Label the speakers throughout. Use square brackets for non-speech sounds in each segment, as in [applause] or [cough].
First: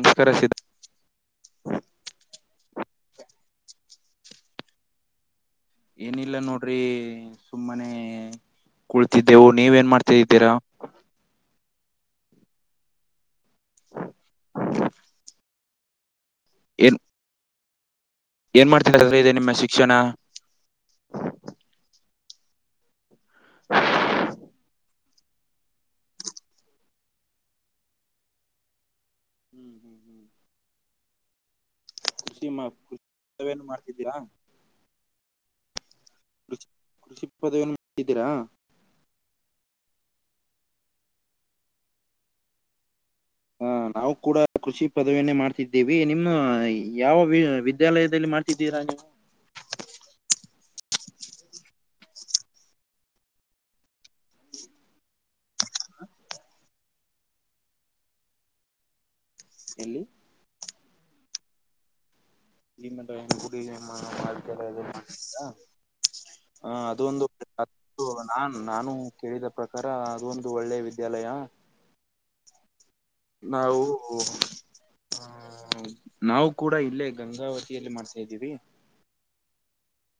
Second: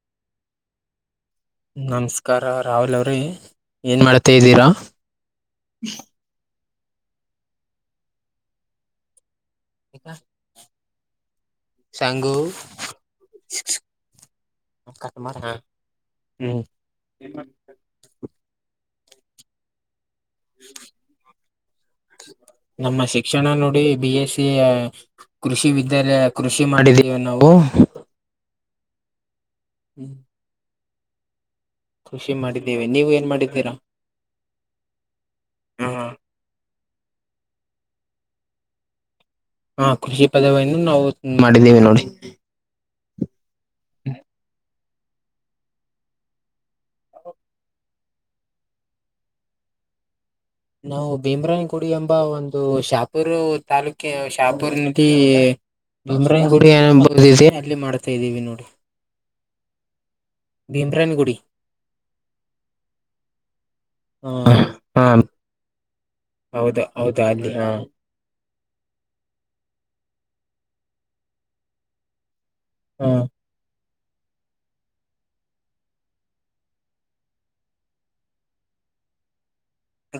Speaker 1: ನಮಸ್ಕಾರ ಸಿದ್
Speaker 2: ನಮಸ್ಕಾರ ರಾಹುಲ್ ಅವ್ರೇ ಏನ್ ಮಾಡ್ತಾಯಿದ್ದೀರಾ?
Speaker 1: ಏನಿಲ್ಲ ನೋಡ್ರಿ ಸುಮ್ಮನೆ ಕುಳತಿದ್ದೆವು ನೀವೇನ್ ಮಾಡ್ತಾ ಇದ್ದೀರಾ?
Speaker 2: ಶಾಂಗು [unintelligible] ಹ್ಮ್
Speaker 1: ಏನ್
Speaker 2: ಏನ್ ಮಾಡ್
Speaker 1: ಏನ್ ಮಾಡ್ತಾದೀರ ರೀ ನಿಮ್ಮ ಶಿಕ್ಷಣ?
Speaker 2: ನಮ್ಮ ಶಿಕ್ಷಣ ನೋಡಿ ಬಿ ಎಸ್ಸಿ ಆ ಕೃಷಿ ವಿದ್ಯಾಲಯ ಕೃಷಿ ಮಾಡಿದ್ದೀವಿ ನಾವು.
Speaker 1: ಹ್ಮ್ ಹ್ಮ್
Speaker 2: ಕೃಷಿ ಮಾಡಿದ್ದೇವೆ, ನೀವು ಏನ್ ಮಾಡಿದ್ದೀರಾ?
Speaker 1: ಇದ್ಯಾ? ಕೃಷಿ [unintelligible] ಪದವಿನ್ ಮಾಡಿದ್ದೀರಾ?
Speaker 2: ಹಾಂ ಕೃಷಿ ಪದವಿಯನ್ನು ನಾವು ಮಾಡಿದ್ದೇವೆ ನೋಡಿ.
Speaker 1: ಹಾಂ ನಾವು ಕೂಡ ಕೃಷಿ ಪದವಿಯನ್ನೇ ಮಾಡ್ತಿದ್ದೇವಿ ನಿಮ್ಮ ಯಾವ ವಿ ವಿದ್ಯಾಲಯದಲ್ಲಿ ಮಾಡ್ ತಿದ್ದೀರ ನೀವು
Speaker 2: ನಾವು ಭೀಮ್ರಾಯನ್ ಗುಡಿ ಎಂಬ ಒಂದು ಶಾಪೂರ್ ತಾಲೂಕೆ ಶಾಪೂರ್ ಕೀ ಭೀಮ್ರಾಯನ್ ಗುಡಿ ಎಂಬ [unintelligible] ಅಲ್ಲಿ ಮಾಡ್ತಾ ಇದ್ದೀವಿ ನೋಡಿ.
Speaker 1: ಎಲ್ಲಿ?
Speaker 2: ಭೀಮ್ರಾಯನ್ ಗುಡಿ.
Speaker 1: ಭೀಮರಾಯನ್ ಗುಡಿ [unintelligible]
Speaker 2: ಹ
Speaker 1: ಮಾಡ್ತೀರ?
Speaker 2: ಹಾ
Speaker 1: ಹಾಂ
Speaker 2: ಹೌದು ಹೌದಾ
Speaker 1: ಅದೊಂದು ಪ್ರ
Speaker 2: ಅಲ್ಲಿ
Speaker 1: ಅ
Speaker 2: ಹ
Speaker 1: ಅದು ನಾನ್ ನಾನು ಕೇಳಿದ ಪ್ರಕಾರ ಅದೊಂದು ಒಳ್ಳೆ ವಿದ್ಯಾಲಯ
Speaker 2: ಹ್ಮ್
Speaker 1: ನಾವು ಹಾಂ ಊಂ ನಾವು ಕೂಡ ಇಲ್ಲೇ ಗಂಗಾವತಿಯಲ್ಲಿ ಮಾಡ್ತಾ ಇದ್ದೀವಿ.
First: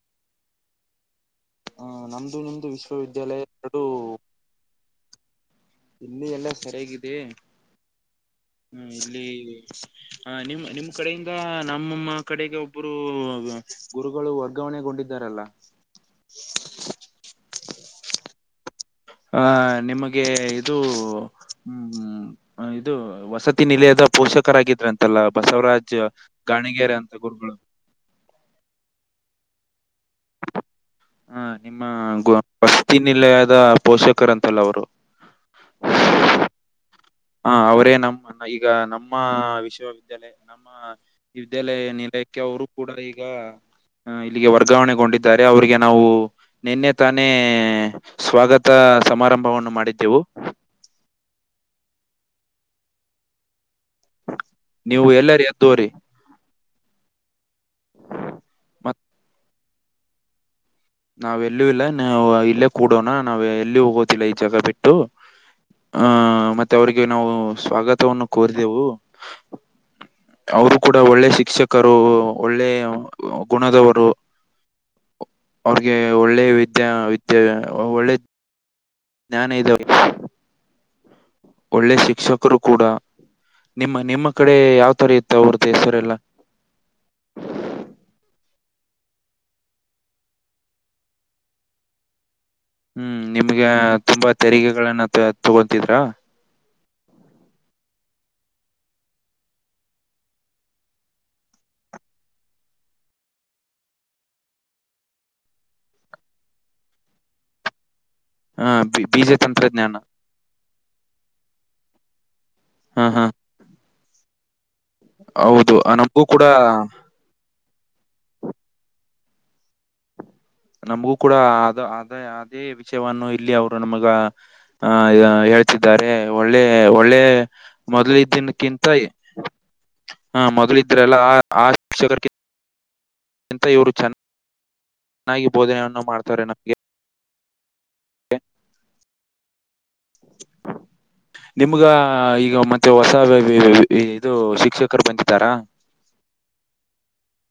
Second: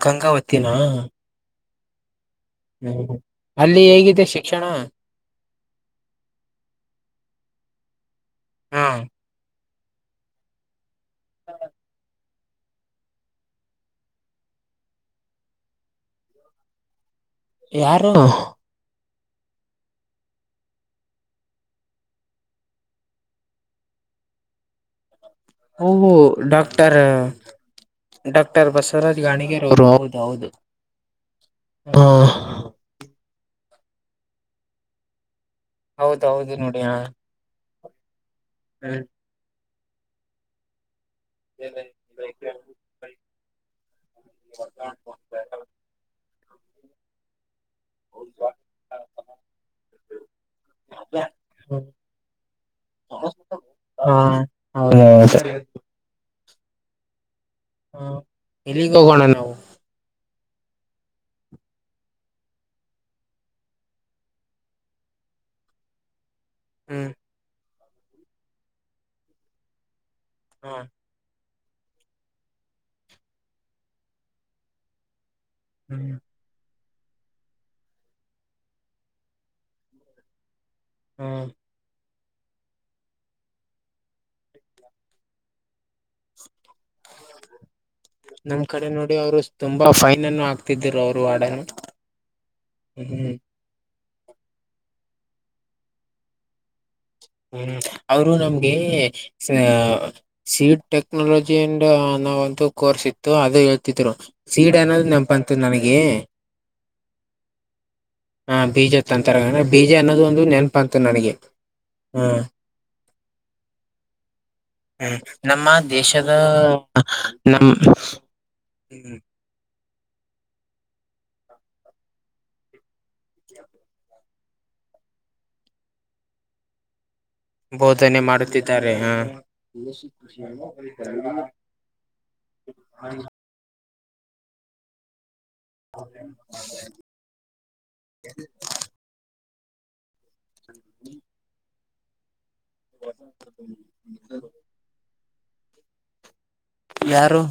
Speaker 2: ಗಂಗಾವತಿನ?
Speaker 1: ಹಾಂ ನಮ್ದು ನಿಮ್ದು ವಿಶ್ವವಿದ್ಯಾಲಯ ಎರಡು
Speaker 2: ಕ್ಷಣ
Speaker 1: ಇಲ್ಲಿ ಎಲ್ಲ ಸರಿಯಾಗಿದೆ ಹ
Speaker 2: ಹಾ
Speaker 1: ಇಲ್ಲಿ ಹ ನಿಮ್ಮ್ ನಿಮ್ಮ ಈ ಕಡೆಯಿಂದ ನಮ್ಮಮ್ಮ ಕಡೆಗೆ ಒಬ್ಬರು ಗುರುಗಳು ವರ್ಗಾವಣೆಗೊಂಡಿದ್ದಾರಲ್ಲ
Speaker 2: ಯಾರು
Speaker 1: ಆ ನಿಮಗೆ ಇದು ಹ ಹ್ಮ್ ಇದು ವಸತಿ ನಿಲಯದ ಪೋಷಕರಾಗಿದ್ರಂತೆ ತ್ತಲ್ಲಾ ಬಸವರಾಜ್
Speaker 2: ಓಹೋ
Speaker 1: ಗಾಣಿಗರೆ
Speaker 2: ಡಾಕ್ಟರ್
Speaker 1: ಅಂತ ಗುರುಗಳು
Speaker 2: ಡಾಕ್ಟರ್ ಬಸವರಾಜ್ ಗಾಣಿಗರ ಅವರು ಹೌದು ಹೌದು
Speaker 1: ಹಾ ನಿಮ್ಮ ಗ
Speaker 2: ಹೌದ
Speaker 1: ವಸ್ತಿ ನಿಲಯದ ಪೋಷಕರ ಅಂತಲ್ಲ ಅವರು
Speaker 2: ಹೌದೌದು ನೋಡಿ ಹ
Speaker 1: ಹಾ ಅವರೇ ನಮ್ಮ ಈಗ ನಮ್ಮ ವಿಶ್ವವಿದ್ಯಾಲಯ ನಮ್ಮ ವಿದ್ಯಾಲಯ ನಿಲಯಕ್ಕೆ ಅವರು ಕೂಡ ಈಗ ಅ ಇಲ್ಲಿಗೆ ವರ್ಗಾವಣೆಗೊಂಡಿದ್ದಾರೆ ಅವಿಗೆ ನಾವು ನಿನ್ನೆ ತಾನೇ ಸ್ವಾಗತ ಸಮಾರಂಭವನ್ನು ಮಾಡಿದ್ದೆವು
Speaker 2: ಹ ಹ
Speaker 1: ನೀವು ಎಲ್ಲರಿ ಎದ್ದೋ್ರರಿ
Speaker 2: ಹ ಎಲ್ಲಿ
Speaker 1: ಮತ್
Speaker 2: ಒಗೋಣ
Speaker 1: ನಾವ್ ಎಲ್ಲೂ ಇಲ್ಲ ನ ಇಲ್ಲೇ ಕೂಡೋಣ ನಾವ್ ಎಲ್ಲಿ ಹೋಗೋತಿಿಲ್ಲ ಈ ಜಾಗ ಬಿಟ್ಟು ಹಹ ಮತ್ತೆ ಅವ್ರಿಗೆ
Speaker 2: ಹ್ಮ್
Speaker 1: ನಾವು ಸ್ವಾಗತವನ್ನು ಕೋರಿದೆೆವು ಅವರು ಕೂಡ ಒಳ್ಳೆ ಶಿಕ್ಷಕರು ಒಳ್ಳೆ ಗುಣದವರು ಅವ್ರಿಗೆ ಒಳ್ಳೆ ವಿದ್ಯಾ ವಿದ್ಯಾ ಒಳ್ಳೆ ಜ್ಞಾನ ಇದೆ ಅವ್ರಿಗೆ
Speaker 2: ಹಾ
Speaker 1: ಒಳ್ಳೆ ಶಿಕ್ಷಕರು ಕೂಡ ನಿಮ್ಮ ನಿಮ್ಮ ಕಡೆ ಯಾವ್ ತರ ಇತ್ತು ಅವ್ರ್ದ ಹೆಸರೆಲ್ಲ
Speaker 2: ನಮ್ ಕಡೆ ನೋಡಿ ಅವ್ರು ತುಂಬಾ ಫೈನ್ ಅನ್ನು ಹಾಕ್ತಿದರು ಅವರು ಹಾಡ
Speaker 1: ಹ್ಮ್
Speaker 2: ಹ್ಮ
Speaker 1: ನಿಮ್ಗೆ ತುಂಬಾ ತೆರಿಗೆಗಳನ್ನ ತಗೊತಿದ್ರಾ
Speaker 2: ಹ್ಮ್ ಅವರು ನಮ್ಗೆ ಸಾ ಸೀಟ್ ಟೆಕ್ನಾಲಜಿ ಅಂಡ್ ನಾವ ಒಂದು ಕೋರ್ಸ್ ಇತ್ತು ಅದು ಹೇಳ್ತಿದ್ರು ಸೀಡನಲ್ ನೆನಪಂತ ನನಗೆ ಹಾ ಬೀಜ ತಂತರ ಅಂದ್ರೆ ಬೀಜ ಅನ್ನೋದು ಒಂದು ನೆನಪಂತು ನನಗೆ ಹ್ಮ
Speaker 1: ಹಾ ಹಾ
Speaker 2: ಹ್ಮ್ ನಮ್ಮ
Speaker 1: ಹೌದು ಆ, ನಮಗೂ
Speaker 2: ದೇಶದ
Speaker 1: ಕೂಡ
Speaker 2: ನಮ್ಮ ಹ್ಮ
Speaker 1: ನಮ್ಗೂ ಕೂಡ ಅದು ಆದ ಅದೇ ವಿಷಯವನ್ನು ಇಲ್ಲಿ ಅವರು ನಮಗ ಹ ಹೇಳ್ತಿದ್ದಾರೆ ಒಳ್ಳೆ ಒಳ್ಳೆ
Speaker 2: ಬೋಧನೆ
Speaker 1: ಮೊದಲಿದ್ದಕ್ಕಿಂತ
Speaker 2: ಮಾಡುತ್ತಿದ್ದಾರೆ ಹ
Speaker 1: ಹಾ ಮೊದಲಿದ್ರಲ್ಲ ಆ
Speaker 2: ಹ
Speaker 1: ಎಂತ ಇವರು ಚೆ ಚೆನ್ನಾಗಿ ಬೋಧನೆಯನ್ನು ಮಾಡ್ತಾರೆ ನಮಗೆ ಹ [inaudible]
Speaker 2: [inaudible]
Speaker 1: ನಿಮ್ಗ ಈಗ ಮತ್ತೆ ಹೊಸ ಇದು ಶಿಕ್ಷಕರು ಬಂದೀದಾರ
Speaker 2: ಯಾರು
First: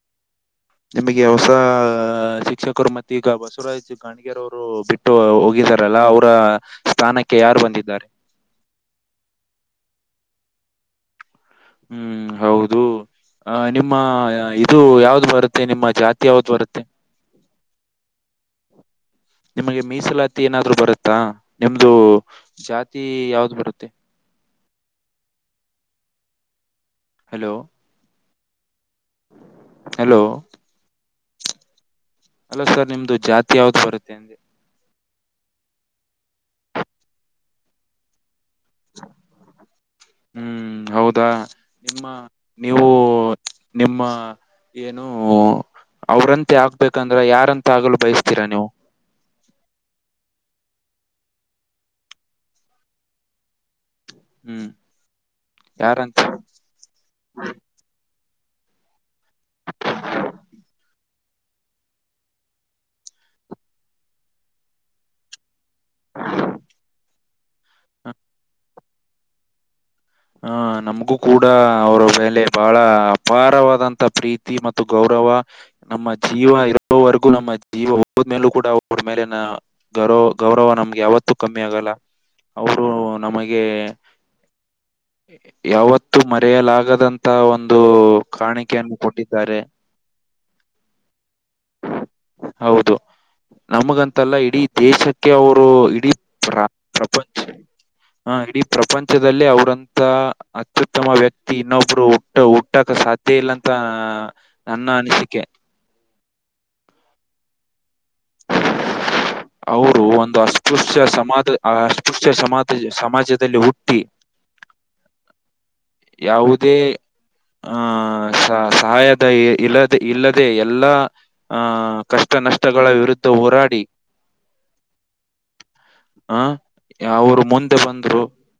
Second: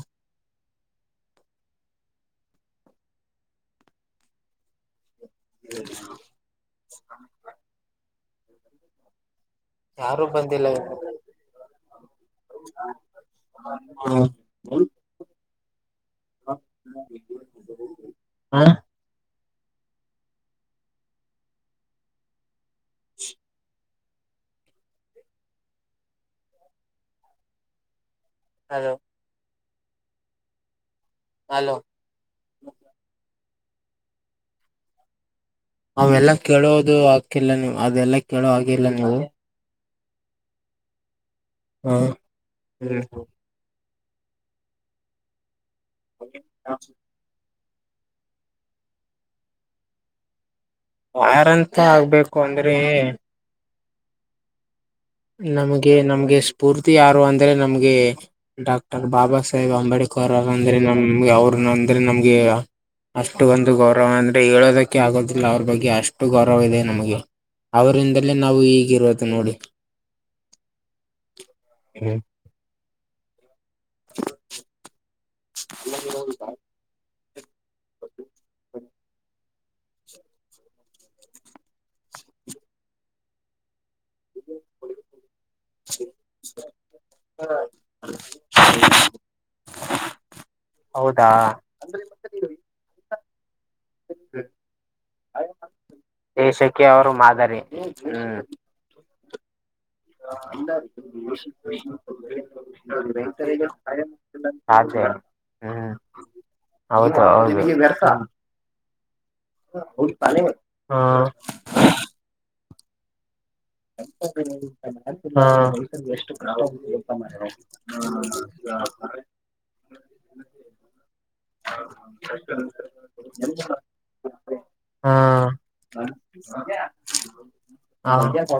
Speaker 1: ನಿಮಗೆ ಹೊಸ ಶಿಕ್ಷಕರು ಮತ್ತೆ ಈಗ ಬಸವರಾಜ್ ಗಾಣಗರ ಅವರು ಬಿಟ್ಟು ಹೋಗಾರಲ್ಲ ಅವರ ಸ್ಥಾನಕ್ಕೆ ಯಾರು ಬಂದಿದ್ದಾರೆ
Speaker 2: ಯಾರು ಬಂದಿಲ್ಲ ಇನ್ನ.
Speaker 1: ಹ್ಮ್ ಹೌದು. ಅ ನಿಮ್ಮ
Speaker 2: ಹ್ಮ್.
Speaker 1: ಇದು ಯಾವ್ದ್ ಬರುತ್ತೆ ನಿಮ್ಮ ಜಾತಿ ಯಾವ್ದ್ ಬರುತ್ತೆ.
Speaker 2: ಹಾಂ
Speaker 1: ನಿಮಗೆ ಮೀಸಲಾತಿ ಏನಾದ್ರು ಬರುತ್ತಾ ನಿಮ್ದು ಜಾತಿ ಯಾವ್ದ ಬರುತ್ತೆ. Hello.
Speaker 2: Hello.
Speaker 1: Hello.
Speaker 2: Hello.
Speaker 1: Hello sir ನಿಮ್ದು ಜಾತಿ ಯಾವ್ದು ಬರುತ್ತೆ ಅಂದೆ.
Speaker 2: ಅವೆಲ್ಲಾ ಕೇಳೋದು ಹಕ್ಕಿಲ್ಲ ನೀವು ಅದೆಲ್ಲ ಕೇಳೋ ಹಾಗಿಲ್ಲ ನೀವು.
Speaker 1: ಹ್ಮ್ ಹೌದಾ ನಿಮ್ಮ
Speaker 2: ಹ್ಮ್
Speaker 1: ನೀವು. ನಿಮ್ಮ ಏನು ಅವ್ರಂತೆ ಆಗ್ಬೇಕಂ ಅಂದ್ರ ಯಾರಂತ ಆಗಲು ಬಯಸ್ತೀರಾ ನೀವು.
Speaker 2: ಯಾರಂತ ಆಗ್ಬೇಕು ಅಂದ್ರೆ.
Speaker 1: ಹ್ಮ್
Speaker 2: ನಮಗೆ
Speaker 1: ಯಾರಂತ
Speaker 2: ನಮ್ಗೆ ಸ್ಫೂರ್ತಿ ಯಾರು ಅಂದ್ರೆ ನಮ್ಗೆ ಡಾಕ್ ಟರ್ ಬಾಬಾ ಸಾಹೇಬ್ ಅಂಬೇಡ್ಕರ್ ಅವ್ರಂದ್ರೆ ನಮ್ ಮ್ಗೆ ಅವ್ರ ಅಂದ್ರೆ ನಮ್ಗೆ ಅಷ್ಟು ಒಂದು ಗೌರವ ಅಂದ್ರೆ ಹೇಳೋದಕ್ಕೆ ಆಗೋದಿಲ್ಲ ಅವ್ರ ಬಗ್ ಗೆ ಅಷ್ಟು ಗೌರವ ಇದೆ ನಮಗೆ ಅವರಿಂದಲೇ ನಾವು ಈಗಿರೋದು ನೋಡಿ.
Speaker 1: ಹಾ ನಮ್ಗೂ ಕೂಡ ಅವರ ಮೇಲೆ ಬಹಳ. ಅಪಾರವಾದಂತಹ ಪ್ರೀತಿ ಮತ್ತು ಗೌರವ ನಮ್ಮ ಜೀವ ಇರೊ ರೊವರೆಗೂ ನಮ್ಮ ಜೀವ ಹೋದ ಮೇಲೂ ಕೂಡ ಅವ್ರ ಮೇಲಿನ. ಗರೊ ಗೌರವ ನಮ್ಗೆ ಯಾವತ್ತೂ ಕಮ್ಮಿ ಆಗಲ್ಲ ಅವರು ನಮಗೆ. ಹ್ಮ್ ಯಾವತ್ತೂ ಮರೆಯಲಾಗದಂತ ಒಂದು ಕಾಣಿಕೆಯನ್ನು ಕೊಟ್ಟಿದ್ದಾರೆ.
Speaker 2: ಹೌದಾ.
Speaker 1: ಹೌದು ನಮಗಂತಲ್ಲ ಇಡೀ ದೇಶಕ್ಕೆ ಅವರು ಇಡೀ
Speaker 2: ದೇಶಕ್ಕೆ ಅವರು ಮಾದರಿ.
Speaker 1: ಹ ಇಡೀ ಪ್ರಪಂಚದಲ್ಲೇ ಅವ್ರಂ ತ ಅತ್ಯುತ್ತಮ ವ್ಯಕ್ತಿ
Speaker 2: ಹ್ಮ್
Speaker 1: ಇನ್ನೊಬ್ರು ಹುಟ್ಟ ಹುಟ್ಟಕ ಸಾಧ್ಯ ಇಲ್ಲಂತ. ನನ್ನ
Speaker 2: ಅದೇ
Speaker 1: ಅನಿಸಿಕೆ.
Speaker 2: ಹ್ಮ್ ಹೌದು ಹೌದು.
Speaker 1: ಅವರು ಒಂದು ಅಸ್ಪೃಶ್ಯ ಸಮಾಜ ಅಸ್ಪೃಶ್ಯ ಸಮಾಜ ಸಮಾಜದಲ್ಲಿ ಹುಟ್ಟ್
Speaker 2: [unintelligible]
Speaker 1: ಯಾವುದೇ
Speaker 2: ಹಾಂ
Speaker 1: ಆ ಸ-
Speaker 2: [unintelligible]
Speaker 1: ಸಹಾಯದ ಇಲ್ಲದೆ ಇಲ್ಲದೆ ಎಲ್ಲಾ ಆ ಕಷ್ಟ ನಷ್ಟಗಳ ವಿರುದ್ಧವು
Speaker 2: [unintelligible] ಹಾಂ [unintelligible]
Speaker 1: ಆ ಅವರು ಮುಂದೆ ಬಂದ್ರು
Speaker 2: ಹ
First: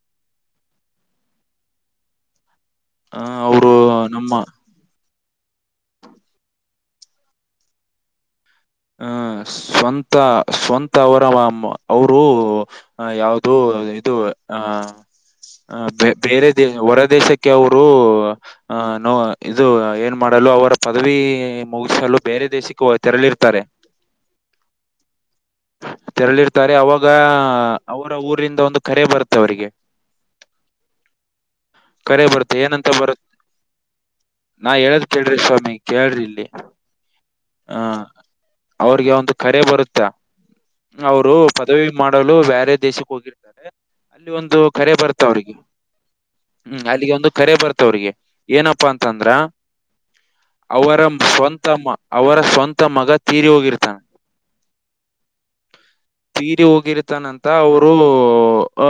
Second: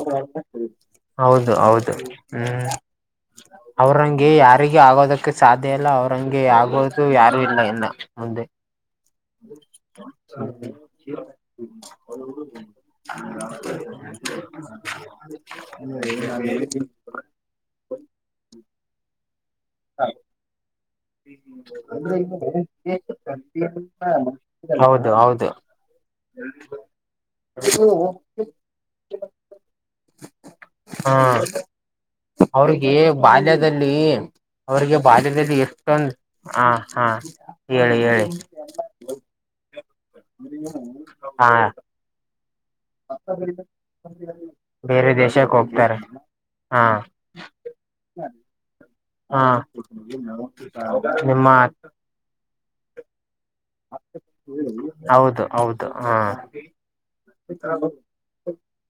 Speaker 2: ಹೌದು ಹೌದು ಹ್ಮ್
Speaker 1: ಆ ಅವರು
Speaker 2: ಅವ್ರಂಗೆ
Speaker 1: ನಮ್ಮ
Speaker 2: ಯಾರಿ ಆಗೋದಕ್ಕೆ ಸಾಧ್ಯ ಇಲ್ಲ ಅವ್ರಂಗೆ ಆಗೋದು ಯಾರು ಇಲ್ಲ ಇನ್ನ ಮುಂದೆ.
Speaker 1: ಹಂ ಸ್ವಂತ ಸ್ವಂತ ಅವರ ಮಾ ಅವರು. ಆ ಯಾವುದು ಇದು ಆಹ ಬೇರೆ ದ ಹೊರ ದೇಶ ಕ್ಕೆ ಅವರು ನೊ ಇದು ಏನ್ ಮಾಡಲು ಅವರ. ಪದವಿ ಮುಗಿಸಲು ಬೇರೆ ದೇಶಕ್ಕೆ ತೆರಳಿರ್
Speaker 2: ಹೌದು ಹೌದು.
Speaker 1: ತೆರಳಿರ್ತಾರೆ ಅವಾಗ ಅವರ ಊರಿಂದ ಒಂದು ಕರೆ ಬರುತ್ತೆ ಅವರಿಗೆ.
Speaker 2: ಹಾಂ
Speaker 1: ಕರೆ ಬರುತ್ತೆ ಏನಂತ
Speaker 2: ಅವ್ರಿಗೆ
Speaker 1: ಬರುತ್
Speaker 2: ಬಾಲ್ಯದಲ್ಲಿ
Speaker 1: ನಾ
Speaker 2: ಅವ್ರಿಗೆ
Speaker 1: ಹೇಳದ್ ಕೇಳ್ರಿ
Speaker 2: ಬಾಲ್ಯದಲ್ಲಿ.
Speaker 1: ಸ್ವಾಮಿ
Speaker 2: ತಂದ್
Speaker 1: ಕೇಳ್ರಿ ಇಲ್ಲಿ
Speaker 2: ಹಾ ಹಾ
Speaker 1: ಆ
Speaker 2: ಹೇಳಿ ಹೇಳಿ.
Speaker 1: ಅವ್ರಿಗೆ ಒಂದು ಕರೆ ಬರುತ್ತ ಅವರು
Speaker 2: ಹಾ
Speaker 1: ಪದವಿ ಮಾಡಲು ಬ್ಯಾರೆ. ದೇಶಕ್ಕೆ ಹೋಗಿರ್ತಾರೆ ಅಲ್ಲಿ ಒಂದು ಕರೆ
Speaker 2: ಬೇರೆ
Speaker 1: ಬರ್ತ ಅವ್ರಿಗೆ
Speaker 2: ದೇಶಕ್ಕೆ ಹೋಗ್ತಾರೆ ಹಾ
Speaker 1: ಹ್ಮ್ ಅಲ್ಲಿಗೆ ಒಂದು ಕರೆ ಬರ್ತ ತವ್ರಿಗೆ. ಏನಪ್ಪಾ ಅಂತಂದ್ರ
Speaker 2: ಹಾ
Speaker 1: ಅವರ
Speaker 2: ನಿಮ್ಮ
Speaker 1: ಸ್ವಂತ ಮ ಅವರ ಸ್ವಂತ ಮಗ. ತೀರಿ ಹೋಗಿರ್ತಾನ
Speaker 2: ಹೌದು ಹೌದು ಹಾಂ.
Speaker 1: ತೀರಿ ಹೋಗಿರ್ತಾನಂತ ಅವರು ಅ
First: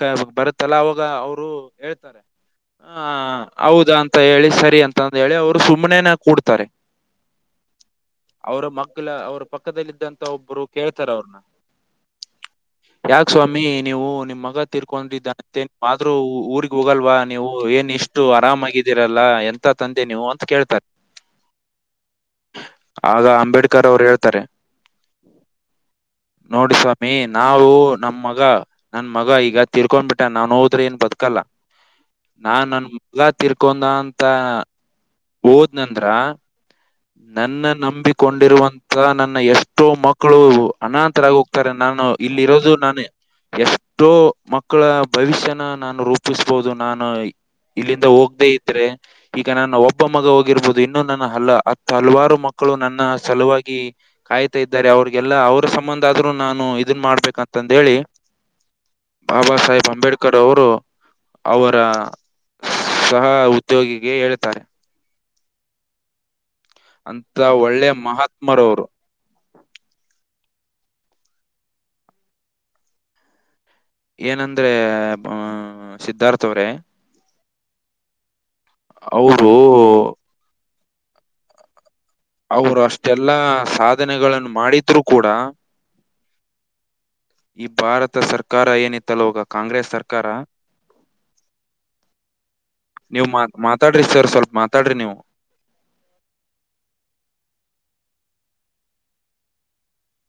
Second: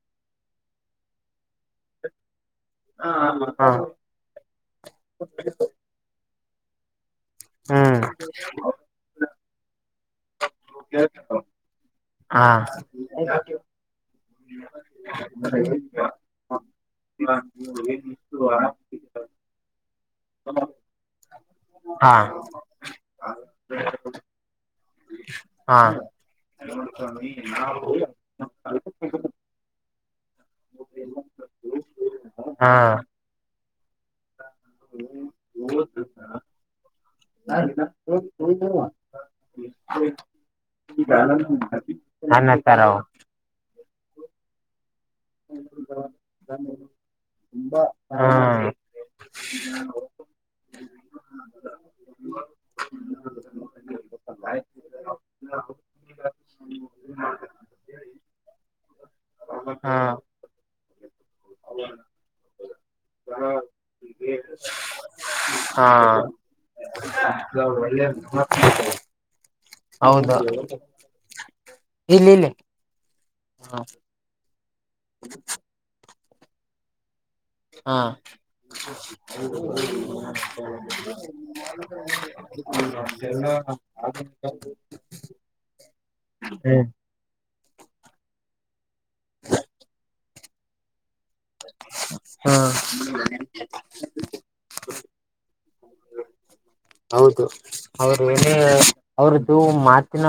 Speaker 1: ಕ ಬರುತ್ತಲ್ಲ ಅವಾಗ ಅವರು. ಹೇಳ್ತಾರೆ ಹ ಹೌದಾ ಅಂತ ಹೇಳಿ ಸರಿ ಅಂತಾಂದ ಹೇಳಿ ಅವರು ಸುಮ್ನೇನ. ಕೂಡ್ತಾರೆ.
Speaker 2: ಹ್ಮ್
Speaker 1: ಅವರ ಮಗ್ಲ ಅವ್ರ ಪಕ್ಕದಲ್ಲಿದ್ದಂತ ಒಬ್ರು. ಕೇಳ್ತಾರ ಅವ್ರನ
Speaker 2: ಹಾ
Speaker 1: ಯಾಕ ಸ್ವಾಮಿ. ನೀವು ನಿಮ್ ಮಗ ತೀರ್ಕೊಂಡಿದ್ದಾನಂತೆ ಆದ್ರೂ ಊರಿಗೆ ಹೋಗಲ್ವಾ ನೀವು ಏನ್ ಇಷ್ಟು ಆರಾಮಾಗಿ ದಿರಲ್ಲ ಎಂತ ತಂದೆ ನೀವು ಅಂತ ಕೇಳ್ತಾರೆ.
Speaker 2: ಹಾಂ
Speaker 1: ಆಗ ಅಂಬೇಡ್ಕರ್ ಅವ್ರು ಹೇಳ್ತಾರೆ.
Speaker 2: ಹಾ
Speaker 1: ನೋಡಿ ಸ್ವಾಮಿ ನಾವು ನಮ್ ಮಗ ನನ್ ಮಗ ಈಗ ತಿರ್ಕೊಂಡ್ ಬಿಟ್ಟನ ನಾನ್ ಹೋದ್ರೆ ಏನ್ ಬದಕಲ್ಲ ನಾನ್
Speaker 2: ಹಾ
Speaker 1: ನನ್ ಎಲ್ಲಾ ತೀರ್ಕೊಂಡ ಅಂತ. ಹೋದ್ನಂದ್ರ ನನ್ನ ನಂಬಿಕೊಂಡಿರುವಂತ ನನ್ನ ಎಷ್ಟೋ ಮಕ್ ಕ್ಕಳು ಅನಾತರಾಗಿ ಹೋಗ್ತಾರೆ ನಾನು ಇಲ್ಲಿ ಇರೋದು
Speaker 2: ಅನ್ನತಾರ
Speaker 1: ನಾನು ಎಷ್ಟೋ ಮಕ್ಕಳ ಭವಿಷ್ಯನ ನಾನು ರೂಪಿಸ್ಬೋದು ನಾನು. ಇಲ್ಲಿಂದ ಹೋಗ್ದೇ
Speaker 2: ಹ್ಮ್
Speaker 1: ಇದ್ರೆ ಈಗ ನಾನ ಒ ಒಬ್ಬ ಮಗ ಹೋಗಿರ್ಬೋದು ಇನ್ನು ನನ್ನ ಹಲ್ಲ ಹತ್ ಹಲವಾರು ಮಕ್ಕಳು ನನ್ನ ಸಲುವಾಗಿ. ಕಾಯ್ತಾ ಇದ್ದಾರೆ ಅವ್ರಗೆಲ್ಲಾ ಅವ್ರ ಸಂಬಂಧ ಆದ್ರು ನಾನು ಇದನ್ ಮಾಡ್ಬೇಕಂತಂದ್ಹೇಳಿ. ಬಾಬಾ ಸಾಹೇಬ್
Speaker 2: ಹ್ಮ
Speaker 1: ಅಂಬೇಡ್ಕರ್ ಅವರು ಅವರ. ಸಹ ಉದ್ಯೋಗಿಗೆ ಹೇಳ್ತಾರೆ.
Speaker 2: ಹಾ
Speaker 1: ಅಂತ
Speaker 2: ಒಳ್ಳೆ.
Speaker 1: ಮಹಾತ್ಮರವರು
Speaker 2: [unintelligible] ಹೌದಾ ಇಲ್ಲಿಲ್ಲಿ.
Speaker 1: ಏನಂದ್ರೆ ಅ ಸಿದ್ಧಾರ್ಥವ್ರೆ.
Speaker 2: ಹಾ.
Speaker 1: ಅವರು
Speaker 2: [unintelligible]
Speaker 1: ಅವ್ರು ಅಷ್ಟೆಲ್ಲಾ ಸಾಧನೆಗಳನ್ನು ಮಾಡಿದ್ರು ಕೂಡ.
Speaker 2: ಹ್ಮ್
Speaker 1: ಈ ಭಾರತ ಸರ್ಕಾರ ಏನಿತ್ತಲ್ಲ ಆವಾಗ ಕಾಂಗ್ರೆಸ್ ಸರ್ಕಾರ.
Speaker 2: ಹಾ
Speaker 1: ನೀವು ಮಾತ್ ಮಾತಾಡ್ರಿ ಸರ್ ಸ್ವಲ್ಪ್ ಮಾತಾಡ್ರಿ ನೀವು.
Speaker 2: ಹೌದು ಅವರು ಅವ್ರದ್ದು ಮಾತಿನ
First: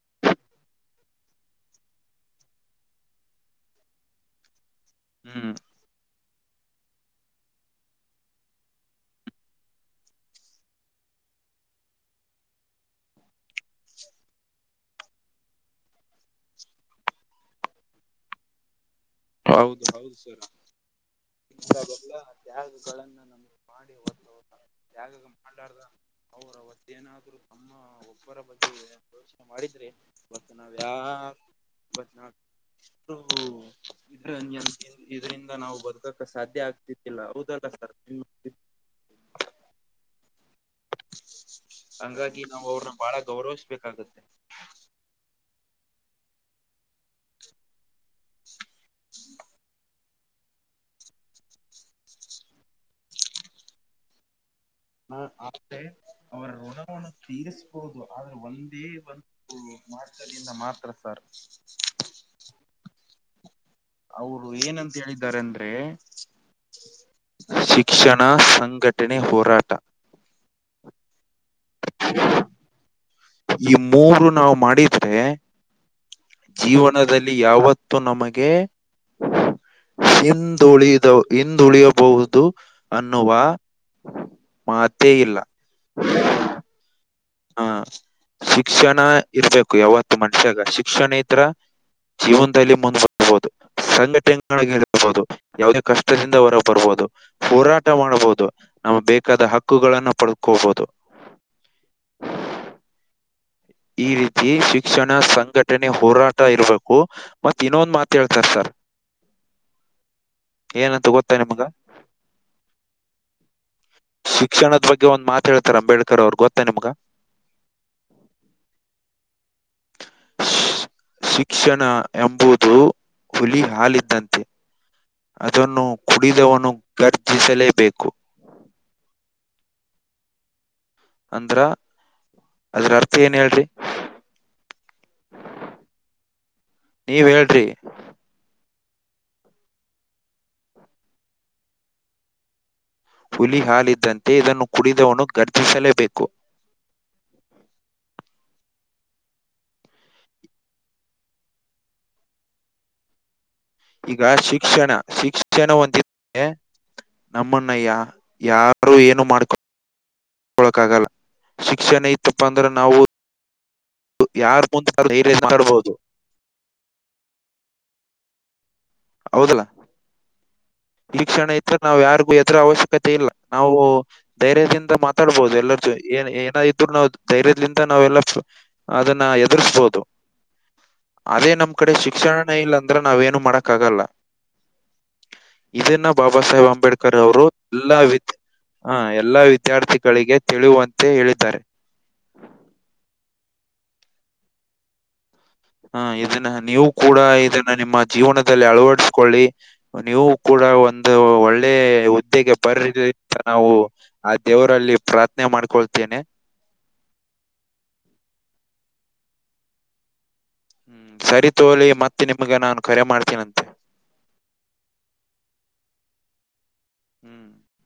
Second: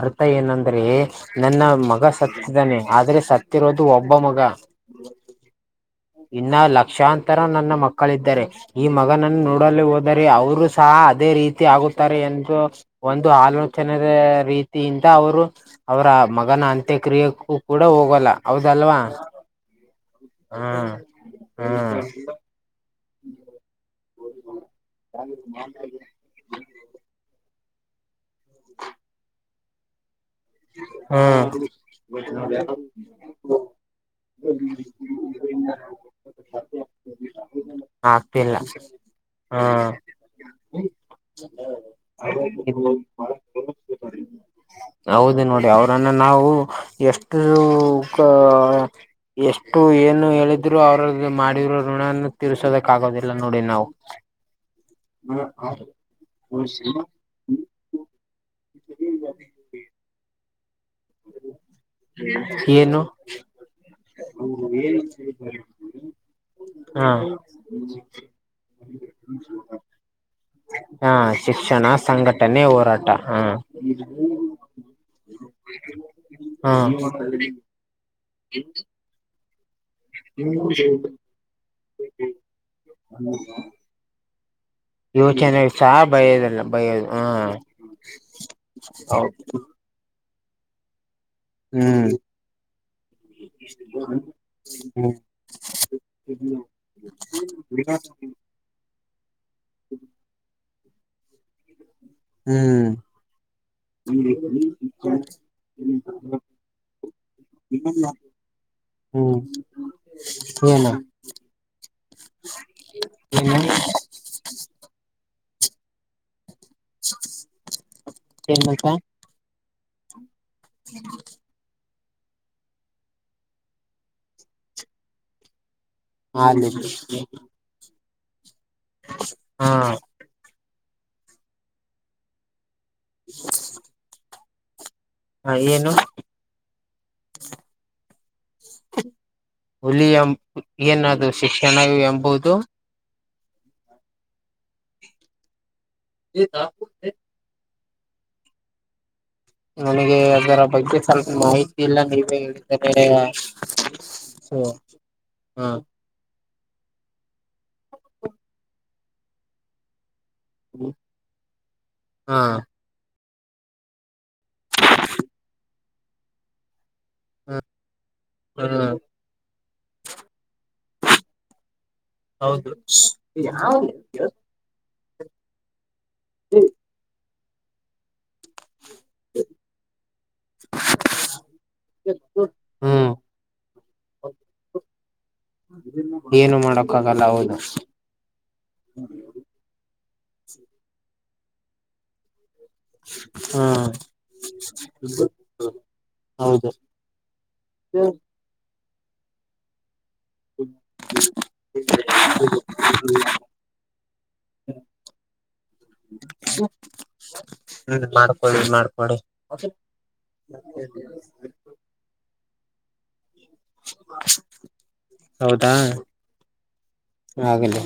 Speaker 2: ಅರ್ಥ ಏನಂದ್ರೆ. ನನ್ನ ಮಗ ಸತ್ತಿದ್ದಾನೆ ಆದ್ರೆ ಸತ್ತಿರೋದು ಒಬ್ಬ ಮಗ.
Speaker 1: ಹ್ಮ್
Speaker 2: ಇನ್ನ ಲಕ್ಷಾಂತರ ನನ್ನ ಮಕ್ಕಳಿದ್ದಾರೆ. ಈ ಮಗನನ್ನು ನೋಡಲು ಹೋದರೆ ಅವರು ಸಹ ಅದೇ ರೀತಿ ಆಗುತ್ತಾರೆ ಎಂದು. ಒಂದು ಆಲೋಚನೆದ ರೀತಿಯಿಂದ ಅವರು. ಅವ್ರ ಮಗನ ಅಂತ್ಯಕ್ರಿಯೆಕ್ಕೂ ಕೂಡ ಹೋಗಲ್ಲ ಹೌದಲ್ವಾ.
Speaker 1: ಹೌದು ಹೌದು ಸರ್.
Speaker 2: ಹ್ಮ ಹ್ಮ್
Speaker 1: ಯಾಗಗಳನ್ನು ನಮಗ್ ಮಾಡಿ ಹೋದ್ರು ಯಾಗಗ ಮಾಡ್ಲಾರ್ದ. ಅವ್ರ ಅವತ್ತೇಏನಾದ್ರು ತಮ್ಮ ಒಬ್ಬರ. ಬಗ್ಗೆ ಯೋಚನೆ ಮಾಡಿದ್ರೆ ಇವತ್ತು ನಾವ್ಯಾರು
Speaker 2: ಹ್ಮ್
Speaker 1: [unintelligible] ಷ್ಟು. ಇದ್ರ ಇದರಿಂದ ನಾವು ಬದುಕಕ ಸಾಧ್ಯ ಆಗ್ತಿರ್ಲಿಲ್ಲ ಹೌದಲ್ಲ ಸರ್ ಹ್ಮ್.
Speaker 2: ಇಲ್ಲ ಹ [unintelligible] ಹಾ.
Speaker 1: ಗೌರವಿಸ್ಬೇಕಾಗುತ್ತೆ.
Speaker 2: ಹೌದು ನೋಡಿ ಅವರನ್ನ ನಾವು ಎಷ್ಟು ಕ. ಎಷ್ಟು ಏನು ಹೇಳಿದ್ರು ಅವ್ರದು ಮಾಡಿರೋ ಋಣನ್ನ ತೀರ್ಸೋದಕ್ ಆಗೋದಿಲ್ಲ ನೋಡಿ ನಾವು.
Speaker 1: ಹ ಆದ್ರೆ ಅವರ ಋಣವನ್ನು ತೀರಿಸ ಹೌದು ಆದ್ರೆ ಒಂದೇ ಒಂದು ಮಾತರಿಯಿಂದ ಮಾತ್ರ ಸರ್.
Speaker 2: ಏನು.
Speaker 1: ಅವರು ಏನಂತ ಹೇಳಿದ್ದಾರಂದ್ರೆ.
Speaker 2: ಹಾ
Speaker 1: ಶಿಕ್ಷಣ ಸಂಘಟನೆ ಹೋರಾಟ.
Speaker 2: ಹಾ ಶಿಕ್ಷಣ ಸಂಘಟನೆ ಹೋರಾಟ ಹಾಂ.
Speaker 1: ಈ ಮೂರು ನಾವು ಮಾಡಿದ್ರೆ.
Speaker 2: ಹಾ
Speaker 1: ಜೀವನದಲ್ಲಿ ಯಾವತ್ತೂ ನಮಗೆ ಹಿಂದುಳಿದವ ಹಿಂದುಳಿಯಬಹುದು ಅನ್ನುವ. ಮಾತೇ ಇಲ್ಲ
Speaker 2: ಯೋಚನೆ ಸಹ ಬಯೋದಲ್ಲ ಬಯೋದು.
Speaker 1: ಹಾ ಶಿಕ್ಷಣ
Speaker 2: ಹೌದು
Speaker 1: ಇರ್ಬೇಕು ಯಾವತ್ತು ಮನುಷ್ಯಾಗ ಶಿಕ್ಷಣ ಇದ್ರ.
Speaker 2: ಹ್ಮ್
Speaker 1: ಜೀವನದಲ್ಲಿ ಮುಂದ್ಬರ್ಬಹುದು. ಸಂಘಟನೆಗಳಿಗೆ
Speaker 2: ಹ್ಮ್
Speaker 1: ಇಳಿಬೋದು ಯಾವುದೇ ಕಷ್ಟದಿಂದ ಹೊರ ಬರ್ಬೋದು ಹೋರಾಟ ಮಾಡ್ಬೋದು. ನಾವು ಬೇಕಾದ ಹಕ್ಕುಗಳನ್ನು ಪಡ್ಕೋಬಹುದು.
Speaker 2: ಹ್ಮ್
Speaker 1: ಈ ರೀತಿ ಶಿಕ್ಷಣ ಸಂಘಟನೆ ಹೋರಾಟ ಇರ್ಬೇಕು ಮತ್ ಇನ್ನೊಂದ್ ಮಾತ್ ಹೇಳ್ತಾರ್ ಸರ್.
Speaker 2: ಹುಂ ಎನ.
Speaker 1: ಏನಂತ ಗೊತ್ತಾ ನಿಮ್ಗ
Speaker 2: [unintelligible]
Speaker 1: ಶಿಕ್ಷಣದ ಬಗ್ಗೆ ಒಂದ್ ಮಾತ ಹೇಳ್ತಾರ ಅಂಬೇಡ್ಕರ್ ಅವ್ರು ಗೊತ್ತಾ ನಿಮ್ಗ.
Speaker 2: ಸ್ ಸ್ ಎನ್ ಬೇಕ.
Speaker 1: ಶ್-
Speaker 2: ಹ್ಮ್. [unintelligible]
Speaker 1: ಶಿಕ್ಷಣ ಎಂಬುದು ಹುಲಿ ಹಾಲಿದ್ದಂತೆ. ಅದನ್ನು
Speaker 2: ಹಾಲು
Speaker 1: ಕುಡಿದವನು ಗರ್ಜಿಸಲೇಬೇಕು.
Speaker 2: ಹಾಂ
Speaker 1: ಅಂದ್ರ ಅದ್ರ ಅರ್ಥ ಏನ್ ಹೇಳ್ರಿ.
Speaker 2: ಹಾ ಏನು.
Speaker 1: ನೀವ್ ಹೇಳ್ರಿ.
Speaker 2: ತ್ ಹುಲಿ ಎಂ ಏನದು ಶಿಕ್ಷಣ ಎಂಬುದು.
Speaker 1: ಹುಲಿ ಹಾಲಿದ್ದಂತೆ ಇದನ್ನು ಕುಡಿದವನು ಗರ್ಜಿಸಲೇಬೇಕು.
Speaker 2: [unintelligible] ನನಗೆ ಅದರ ಬಗ್ಗೆ ಸ್ವಲ್ಪ್ ಮಾಹಿತಿ ಇಲ್ಲ ನೀವೇ ಹೇಳಿದರೆ.
Speaker 1: ಈಗ
Speaker 2: ಸೊ
Speaker 1: ಶಿಕ್ಷಣ ಶಿಕ್ಷಣ
Speaker 2: ಹಾ
Speaker 1: ಒಂದಿತ್ ಎ ನಮ್ಮನ್ನ ಯಾ ಯಾರು ಏನು ಮಾಡ್ಕೊಂಡ್ ಕೊಳಕ್ಕಾಗಲ್ಲ ಶಿಕ್ಷಣ ಇತ್ತಪ್ಪ
Speaker 2: ಹಾ
Speaker 1: ಅಂದ್ರ ನಾವು. ಯಾರ ಮುಂದೆ [unintelligible] [unintelligible] ಮಾತಾಡ್ಬೋದು
Speaker 2: ಹಾ ಹಾ [unintelligible]
Speaker 1: ಹೌದಲ್ಲಾ ಈ ಕ್ಷಣ ಇದ್ರ ನಾವ್ ಯಾರಿಗೂ ಎದರ
Speaker 2: ಹೌದು
Speaker 1: ಅವಶ್ಯಕತೆ ಇಲ್ಲ ನಾವು ಧೈರ್ಯದಿಂದ ಮಾತಾಡ್ಬಹುದು ಎಲ್ಲರ [unintelligible] ಏನ್ ಏನಿದ್ರು ನಾವು ಧೈರ್ಯದಿಂದ ನಾವೆಲ್ಲ ಅದನ್ನ ಎದುರ್ರಿಸಬೋದು ಅದೇ ನಮ್ ಕಡೆ ಶಿಕ್ಷಣನೇ ಇಲ್ಲ ಅಂದ್ರ
Speaker 2: ಹ್ಮ್
Speaker 1: ನಾವ್ ಏನು ಮಾಡಕ್ ಆಗಲ್ಲ.
Speaker 2: [inaudible]
Speaker 1: ಇದನ್ನ ಬಾಬಾ
Speaker 2: ಏನು
Speaker 1: ಸಾಹೇಬ್ ಅಂಬೇಡ್ಕರ್
Speaker 2: ಮಾಡಕ್ಕಾಗಲ್ಲ
Speaker 1: ಅವರು
Speaker 2: ಹೌದು
Speaker 1: ಎಲ್ಲಾ ವಿ ಹ ಎಲ್ಲಾ ವಿದ್ಯಾರ್ಥಿಗಳಿಗೆ ತಿಳುವಂತೆ ಹೇಳಿದ್ದಾರೆ.
Speaker 2: ಹಾ [unintelligible]
Speaker 1: ಹಾ ಇದನ್ನ
Speaker 2: ಹೌದು
Speaker 1: ನೀವು ಕೂಡ ಇದನ್ನ ನಿಮ್ಮ ಜೀವನದಲ್ಲಿ ಅಳವಡಿಸಕೊಳ್ಳಿ ನೀವು ಕೂಡ ಒಂದು ಒಳ್ಳೆ ಹುದ್ದೆಗೆ ಬರ್ಲಿ ಅಂತ ನಾವು ಆ ದೇವರಲ್ಲಿ ಪ್ರಾರ್ಥನೆ ಮಾಡ್ಕೊಳ್ತೇನೆ.
Speaker 2: [inaudible] ಹ್ಮ್ ಮಾಡ್ಕೊಡಿ ಮಾಡ್ಕೊಡಿ
Speaker 1: ಹ್ಮ್ ಸರಿ ತೋಲಿ ಮತ್ತೆ ನಿಮ್ಗೆ ನಾನ್ ಕರೆ ಮಾಡ್
Speaker 2: [unintelligible] ಹೌದಾ
Speaker 1: ಹ್ಮ್
Speaker 2: ಹಾಗಲಿ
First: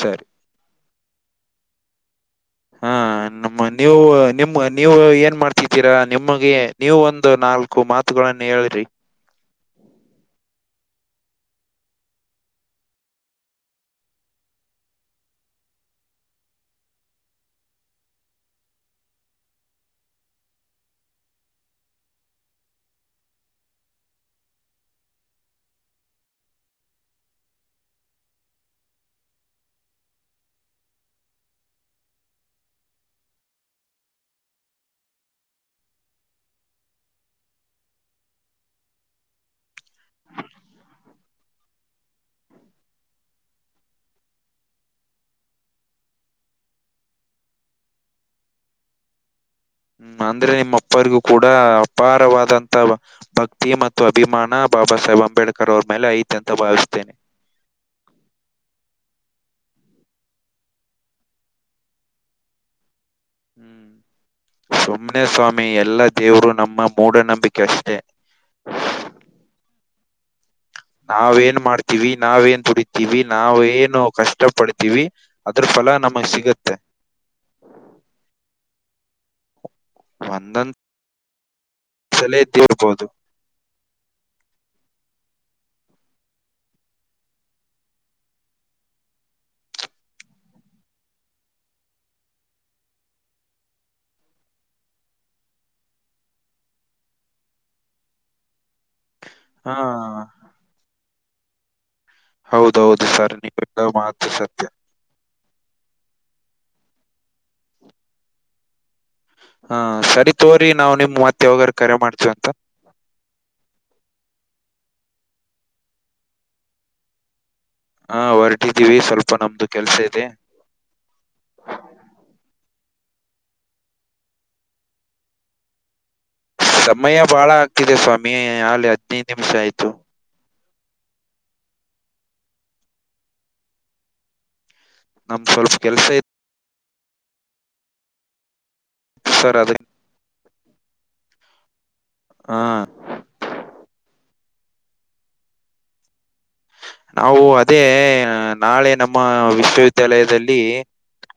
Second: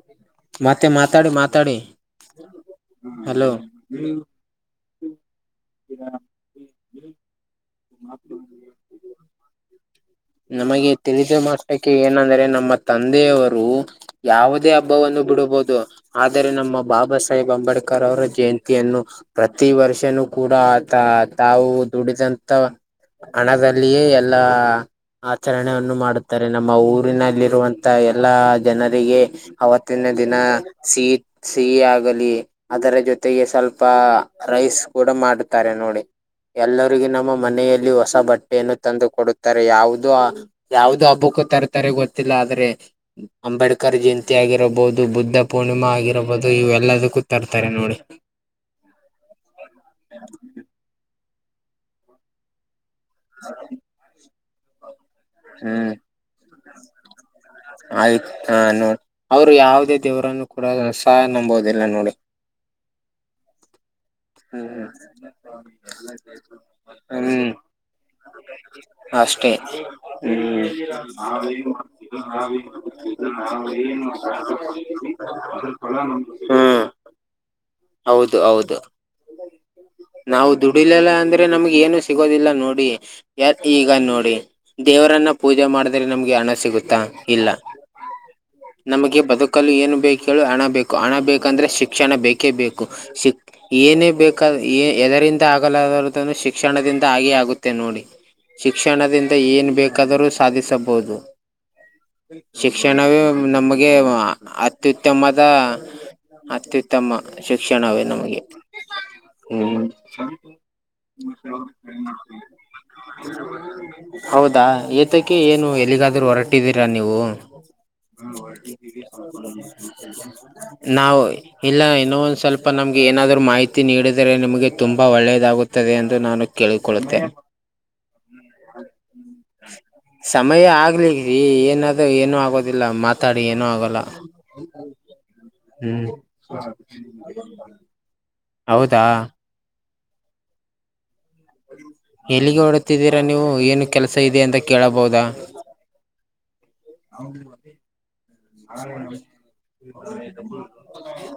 Speaker 1: ಸರಿ
Speaker 2: ಮತ್ತೆ ಮಾತಾಡಿ ಮಾತಾಡಿ
Speaker 1: ಹಾ
Speaker 2: ಹಲೋ
Speaker 1: ನಮ್ಮ ನೀವು ನಿಮ್ ನೀವು ಏನ್ ಮಾಡ್ತಿತೀರಾ ನಿಮಗೆ ನೀವು ಒಂದು ನಾಲ್ ಕು ಮಾತುಗಳನ್ನು ಹೇಳ್ರಿ
Speaker 2: ನಮಗೆ ತಿಳಿದ ಮಷ್ಟಕ್ಕೆ ಏನಂದ್ರೆ ನಮ್ಮ ತಂದೆಯವರು ಯಾವುದೇ ಹಬ್ಬವನ್ನು ಬಿಡಬಹದು ಆದರೆ ನಮ್ಮ ಬಾಬಾ ಸಾಹೇಬ್ ಅಂಬೇಡ್ಕರ್ ಅವರ ಜಯಂತಿಯನ್ನು ಪ್ರತಿ ವರ್ಷನೂ ಕೂಡ ಆತ ತಾವು ದುಡಿದಂತ ಹಣದಲ್ಲಿಯೇ ಎಲ್ಲಾ ಆಚರಣೆಯನ್ನು ಮಾಡುತ್ತಾರೆ ನಮ್ಮ ಊರಿನಲ್ಲಿರುವಂತ ಎಲ್ಲಾ ಜನರಿಗೆ ಅವತ್ತಿನ ದಿನ ಸಿಹಿ ಸಿಹಿ ಆಗಲಿ ಅದರ ಜೊತೆಗೆ ಸ್ವಲ್ಪ ರೈಸ್ ಕೂಡ ಮಾಡುತ್ತಾರೆ ನೋಡಿ ಎಲ್ಲರಿಗೆ ನಮ್ಮ ಮನೆಯಲ್ಲಿ ಹೊಸ ಬಟ್ಟೆಯನ್ನು ತಂದು ಕೊಡುತ್ತಾರೆ ಯಾವ್ [unintelligible] ಯಾವ್ದ ಹಬ್ಬಕ್ಕೂ ತರ್ತಾರೆ ಗೊತ್ತಿಲ್ಲ ಆದ್ರೆ ಅಂಬೇಡ್ಕರ್ ಜಯಂತಿ ಆಗಿರಬಹುದು ಬುದ್ಧ ಪೂರ್ಣಿಮಾ ಆಗಿರಬಹುದು ಇವೆಲ್ಲದಕ್ಕೂ ತರ್ತಾರೆ ನೋಡಿ.
Speaker 1: ಹ್ಮ್ ಅಂದ್ರೆ ನಿಮ್ಮ ಅಪ್ಪರಿಗೂ ಕೂಡ ಅಪಾರವಾದಂತ ಭಕ್ತಿ ಮ ಅಭಿಮಾನ ಬಾಬಾ ಸಾಹೇಬ್ ಅಂಬೇಡ್ಕರ್ ಅವ್ರ ಮೇಲೆ ಐತೆ ಅಂತ ಭಾವಿಸ್ತೇನೆ.
Speaker 2: ಆಯ್ತ್ ಹಾ ನೋಡ್ ಅವರು ಯಾವುದೇ ದೇವರನ್ನು ಕೂಡ [unintelligible] ನಂಬುವುದಿಲ್ಲ ನೋಡಿ.
Speaker 1: ಹ್ಮ್
Speaker 2: ಹ್ಮ್
Speaker 1: ಸುಮ್ಮನೆೇ ಸ್ವಾಮಿ ಎಲ್ಲಾ ದೇವರು ನಮ್ಮ
Speaker 2: ಹ್ಮ್
Speaker 1: ಮೂಢನಂಬಿಕೆ ಅಷ್ಟೇ.
Speaker 2: ಅಷ್ಟೇ ಹ್ಮ್
Speaker 1: ನಾವ್ ಏನ್ ಮಾಡ್ತೀವಿ ನಾವ ಎನ್ ದುಡಿತೀವಿ ನಾವ್ ಏನು ಕಷ್ಟ ಪಡ್ತೀವಿ ಅದ್ರ ಫಲ ನಮಗ್ ಸಿಗತ್ತೆ.
Speaker 2: ಹ್ಮ್ ಹೌದು ಹೌದು ನಾವು
Speaker 1: ಒಂದೊಂದ್
Speaker 2: ದುಡಿಲಲ್ಲ ಅಂದ್ರೆ ನಮ್ಗೆ ಏನು
Speaker 1: ಸಲ
Speaker 2: ಸಿಗೋದಿಲ್ಲ ನೋಡಿ
Speaker 1: ಎದ್ದಿರ್ಬೋದು
Speaker 2: ಯ ಈಗ ನೋಡಿ ದೇವರನ್ನ ಪೂಜೆ ಮಾಡಿದ್ರೆ ನಮ್ಗೆ ಹಣ ಸಿಗುತ್ತಾ ಇಲ್ಲ. ನಮಗೆ ಬದುಕಲು ಏನು ಬೇಕು ಹೇಳೋ ಹಣ ಬೇಕು ಹಣ ಬೇಕಂದರೆ ಶಿಕ್ಷಣ ಬೇಕೇ ಬೇಕು ಶಿಕ್ ಏನೇ ಬೇಕಾದ ಎದರಿಂದ ಆಗಲಾರದನ್ನು ಶಿಕ್ಷಣದಿಂದ ಆಗೇ ಆಗುತ್ತೆ ನೋಡಿ. ಶಿಕ್ಷಣದಿಂದ ಏನ್
Speaker 1: ಹಾ
Speaker 2: ಬೇಕಾದರೂ ಸಾಧಿಸಬಹುದು
Speaker 1: ಹೌದೌದು
Speaker 2: ಶಿಕ್ಷಣವೇ
Speaker 1: ಸರ್ ನೀವು ಹೇಳೋ
Speaker 2: ನಮಗೆ [unintelligible]
Speaker 1: ಮಾತು ಸತ್ಯ
Speaker 2: ಅತ್ಯುತ್ತಮದ ಅತ್ಯುತ್ತಮ ಶಿಕ್ಷಣವೇ ನಮಗೆ.
Speaker 1: ಹಾ
Speaker 2: ಹ್ಮ್
Speaker 1: ಸರಿ ತೋರಿ ನಾವು ನಿಮ್ ಮತ್ತೆ ಯಾವಾಗರ್ ಕರೆ ಮಾಡ್ತವಿ ಅಂತ.
Speaker 2: ಹ [unintelligible] ಹೌದಾ ಏತಕ್ಕೆ ಏನು ಎಲ್ಲಿಗಾದ್ರೂ ಹೊರಟಿದ್ದೀರಾ ನೀವು? ಹಾ ಹೊರಟಿದೀವಿ [unintelligible]
Speaker 1: ಸ್ವಲ್ಪ ನಮ್ದು ಕೆಲ್ಸ ಇದೆ
Speaker 2: [unintelligible] ನಾವು ಇಲ್ಲ ಇನ್ನ ಒಂದ್ ಸ್ವಲ್ಪ ನಮ್ಗೆ ಏನಾದರು ಮಾಹಿತಿ ನೀಡಿದರೆೆ ನಿಮಗೆ ತುಂಬಾ ಒಳ್ಳೇದಾಗುತ್ತದೆ ಎಂದು ನಾನು
Speaker 1: ಸಮಯ
Speaker 2: ಕೇಳಿಕೊಳ್ಳುತ್ತೇನೆ
Speaker 1: ಬಾಳ ಆಗ್ತಿದೆ ಸ್ವಾಮಿ ಅಲ್ಲಿ ಹದ್ನೈದು ನಿಮಿಷ ಆಯ್ತು
Speaker 2: ಸಮಯ ಆಗ್ಲಿ ರಿ ಏನಾದ್ ಏನುೂ ಆಗೋದಿಲ್ಲ ಮಾತಾಡಿ ಏನುೂ ಆಗಲ್ಲ
Speaker 1: ನಮ್ ಸ್ವಲ್ಪ ಕೆಲ್ಸ
Speaker 2: ಹ್ಮ್ [unintelligible] ಹೌದಾ
Speaker 1: ಇತ್ತು ಸರ್ ಅದೇ ಹಾ
Speaker 2: ಎಲ್ಲಿಗೆ ಹೊರ್ಡ್ತಿದ್ದೀರಾ ನೀವು ಏನು ಕೆಲಸ ಇದೆ ಅಂತ ಕೇಳಬಹುದಾ?
Speaker 1: ನಾವು ಅದೇ ನಾಳೆ ನಮ್ಮ ವಿಶ್ವವಿದ್ಯಾಲಯದಲ್ಲಿ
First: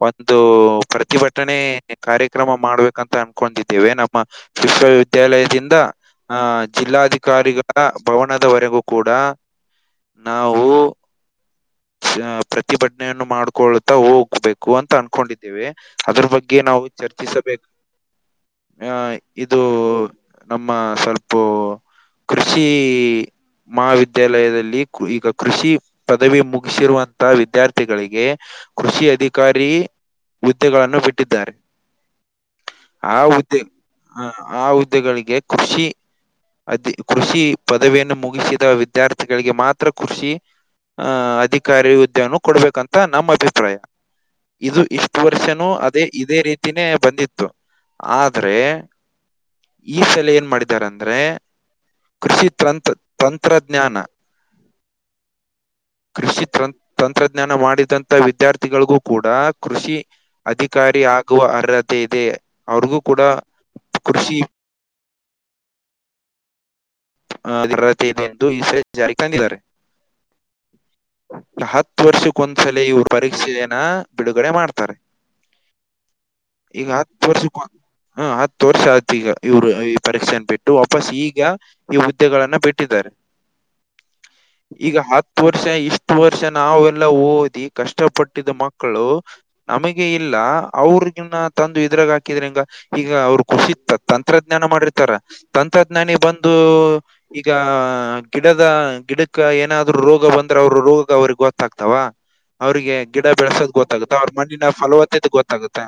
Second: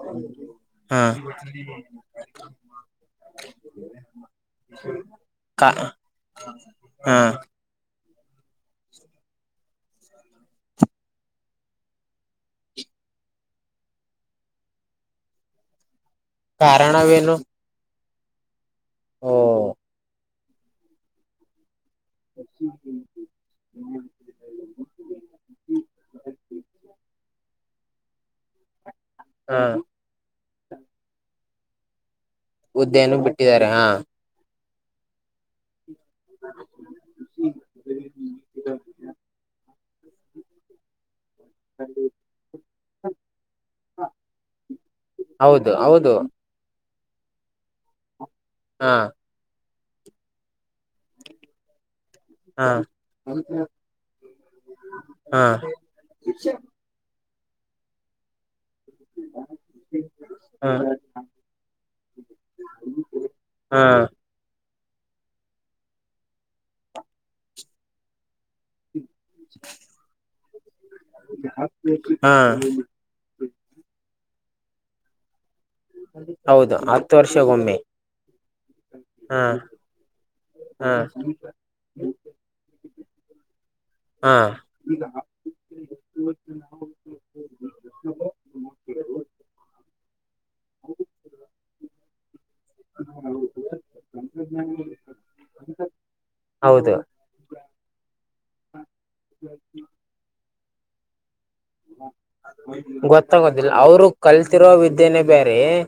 Speaker 1: ಒಂದು
Speaker 2: ಹಾ
Speaker 1: ಪ್ರತಿಭಟನೆ ಕಾರ್ಯಕ್ರಮ ಮಾಡ್ಬೇಕಂತ ಅನ್ಕೊಂತ್ತಿದ್ದೀವಿ ನಮ್ಮ
Speaker 2: ಕಾ
Speaker 1: ವಿಶ್ವವಿದ್ಯಾಲಯದಿಂದ ಆಹ
Speaker 2: ಹಾ
Speaker 1: ಜಿಲ್ಲಾಧಿಕಾರಿಗಳ ಭವನದವರೆಗೂ ಕೂಡ ನಾವು ಪ್ರತಿಭಟನೆಯನ್ನು ಮಾಡ್ಕೊಳ್ತಾ ಹೋಗ್ಬೇಕು ಅಂತ ಅನ್ಕೊಂಡಿದ್ದೇವೆ ಅದ್ರ ಬಗ್ಗೆ ಗೆ ನಾವು
Speaker 2: ಕಾರಣವೇನು
Speaker 1: ಚರ್ಚಿಸಬೇಕು ಆ
Speaker 2: ಓ
Speaker 1: ಇದು ನಮ್ಮ [unintelligible] ಕೃಷಿ ಮಹಾವಿದ್ಯಾಲಯದಲ್ಲಿ ಈಗ ಕೃಷಿ ಪದವಿ ಮು ಸಿರುವಂತಹ ವಿದ್ಯಾರ್ಥಿಗಳಿಗೆ ಕೃಷಿ
Speaker 2: ಹಾ
Speaker 1: ಅಧಿಕಾರಿ ಹುದ್ದೆಗಳನ್ನು ಬಿಟ್ಟಿದ್ದಾರೆ
Speaker 2: ಹುದ್ದೆಯನ್ನು
Speaker 1: ಆ ಹುದ್ದೆ
Speaker 2: ಬಿಟ್ಟಿದ್ದಾರೆ ಹಾ
Speaker 1: ಹ ಆ ಹುದ್ದೆಗಳಿಗೆ ಕೃಷಿ ಅದ ಕೃಷಿ ಪದವಿಯನ್ನು ಮುಗಿಸಿದ ವಿದ್ಯಾರ್ಥಿಗಳಿಗೆ ಮಾತ್ರ ಕೃಷಿ ಹಾ ಅದಿ ಕಾರಿ ಹುದ್ದೆ ನ ಕೊಡಬೇಕಂತ ನಮ್ಮ ಅಭಿಪ್ರಾಯ ಇದು ಇಷ್ಟು ವರ್ಷನೂ
Speaker 2: ಹೌದು
Speaker 1: ಅದೇ
Speaker 2: ಹೌದು
Speaker 1: ಇದೇ ರೀತಿ ತಿನೇ ಬಂದಿತ್ತು ಆದ್ರೆ
Speaker 2: ಹಾ
Speaker 1: ಈ ಸಲ ಏನ್ ಮಾಡಿದ್ದಾರೆ ಅಂದ್ರೆ ಕೃಷಿ
Speaker 2: ಹಾ
Speaker 1: ತಂತ್ರ
Speaker 2: [unintelligible]
Speaker 1: ತಂತ್ರಜ್ಞಾನ
Speaker 2: [unintelligible] ಹಾ
Speaker 1: ಕೃಷಿ ತಂ ತಂತ್ರಜ್ಞಾನ ಮಾಡಿದಂತ ವಿದ್ಯಾರ್ಥಿಗಳಿಗೂ ಕೂಡ ಕೃಷಿ
Speaker 2: ಹಾ
Speaker 1: ಅಧಿಕಾರಿ ಆಗುವ ಅರ್ಹತೆ ಇದೆ ಅವ್ರಿಗೂ ಕೂಡ
Speaker 2: ಹಾ
Speaker 1: ಕೃಷಿ ಅರ್ಹತೆ ಇದೆ ಎಂದು ಈ [unintelligible] ಜಾರಿಗೆ ತಂದಿದ್ದಾರೆ. ಹತ್ತು
Speaker 2: ಹಾ
Speaker 1: ವರ್ಷಕ್ಕೊಂದ್ಸಲ ಇವರು ಪರೀಕ್ಷೆಯನ ಬಿಡುಗಡೆ ಮಾಡ್ತಾರೆ
Speaker 2: ಹೌದು
Speaker 1: ಈಗ ಹತ್ತು ವರ್ಷಕ್ಕೆ ಒಂದ್
Speaker 2: ವರ್ಷಗೊಮ್ಮೆ
Speaker 1: ಹ ಆತ್ ವರ್ಷ ಆಯ್ತ್ ಈಗ
Speaker 2: ಹಾ
Speaker 1: ಇವ್ರು ಈ ಪರೀಕ್ಷೆನ್ ಬಿಟ್ಟು
Speaker 2: ಹಾ
Speaker 1: ವಾಪಸ್ ಈಗ ಈ ಹುದ್ದೆಗಳನ್ನ ಬಿಟ್ಟಿದ್ದಾರೆ
Speaker 2: ಹಾ
Speaker 1: ಈಗ ಹತ್ತು ವರ್ಷ ಇಷ್ಟು ವರ್ಷ ನಾವೆ ಎಲ್ಲ ಓದಿ ಕಷ್ಟಪಟ್ಟಿದ್ದ ಮಕ್ಕಳು ನಮಗೆ [unintelligible] ಇಲ್ಲ ಅವ್ರಗಿನ್ನ ತಂದು ಇದ್ರಾಗ ಹಾಕಿದ್ರಿ ಹೆಂಗ ಈಗ ಅವ್ರು ಖುಷಿ ತಂತ್ರಜ್ಞಾನ ಮಾಡಿರ್ತಾರ ತಂತ್ರಜ್ಞಾನಿ ಬಂದು
Speaker 2: ಹೌದು
Speaker 1: ಈಗ ಗಿಡದ ಗಿಡಕ್ಕ ಏನಾದ್ರು ರೋಗ ಬಂದ್ರೆ ಅವ್ರ ರೋಗ ಅವ್ರಗೊತ್ತ ಗೊತ್ತಾಗ್ತಾವ ಅವ್ರಿಗೆ ಗಿಡ
Speaker 2: ಗೊತ್ತಾಗೋದಿಲ್ಲ
Speaker 1: ಬೆಳೆಸೋದ್
Speaker 2: ಅವರು
Speaker 1: ಗೊತ್ತಾಗುತ್ತ ಅವ್ರ ಮಣ್ಣಿನ
Speaker 2: ಕಲ್ತಿರೋ ವಿದ್ಯೆನೆ
Speaker 1: ಫಲವತ್ತದ
Speaker 2: ಬೇರೆ
Speaker 1: ಗೊತ್ತಾಗುತ್ತ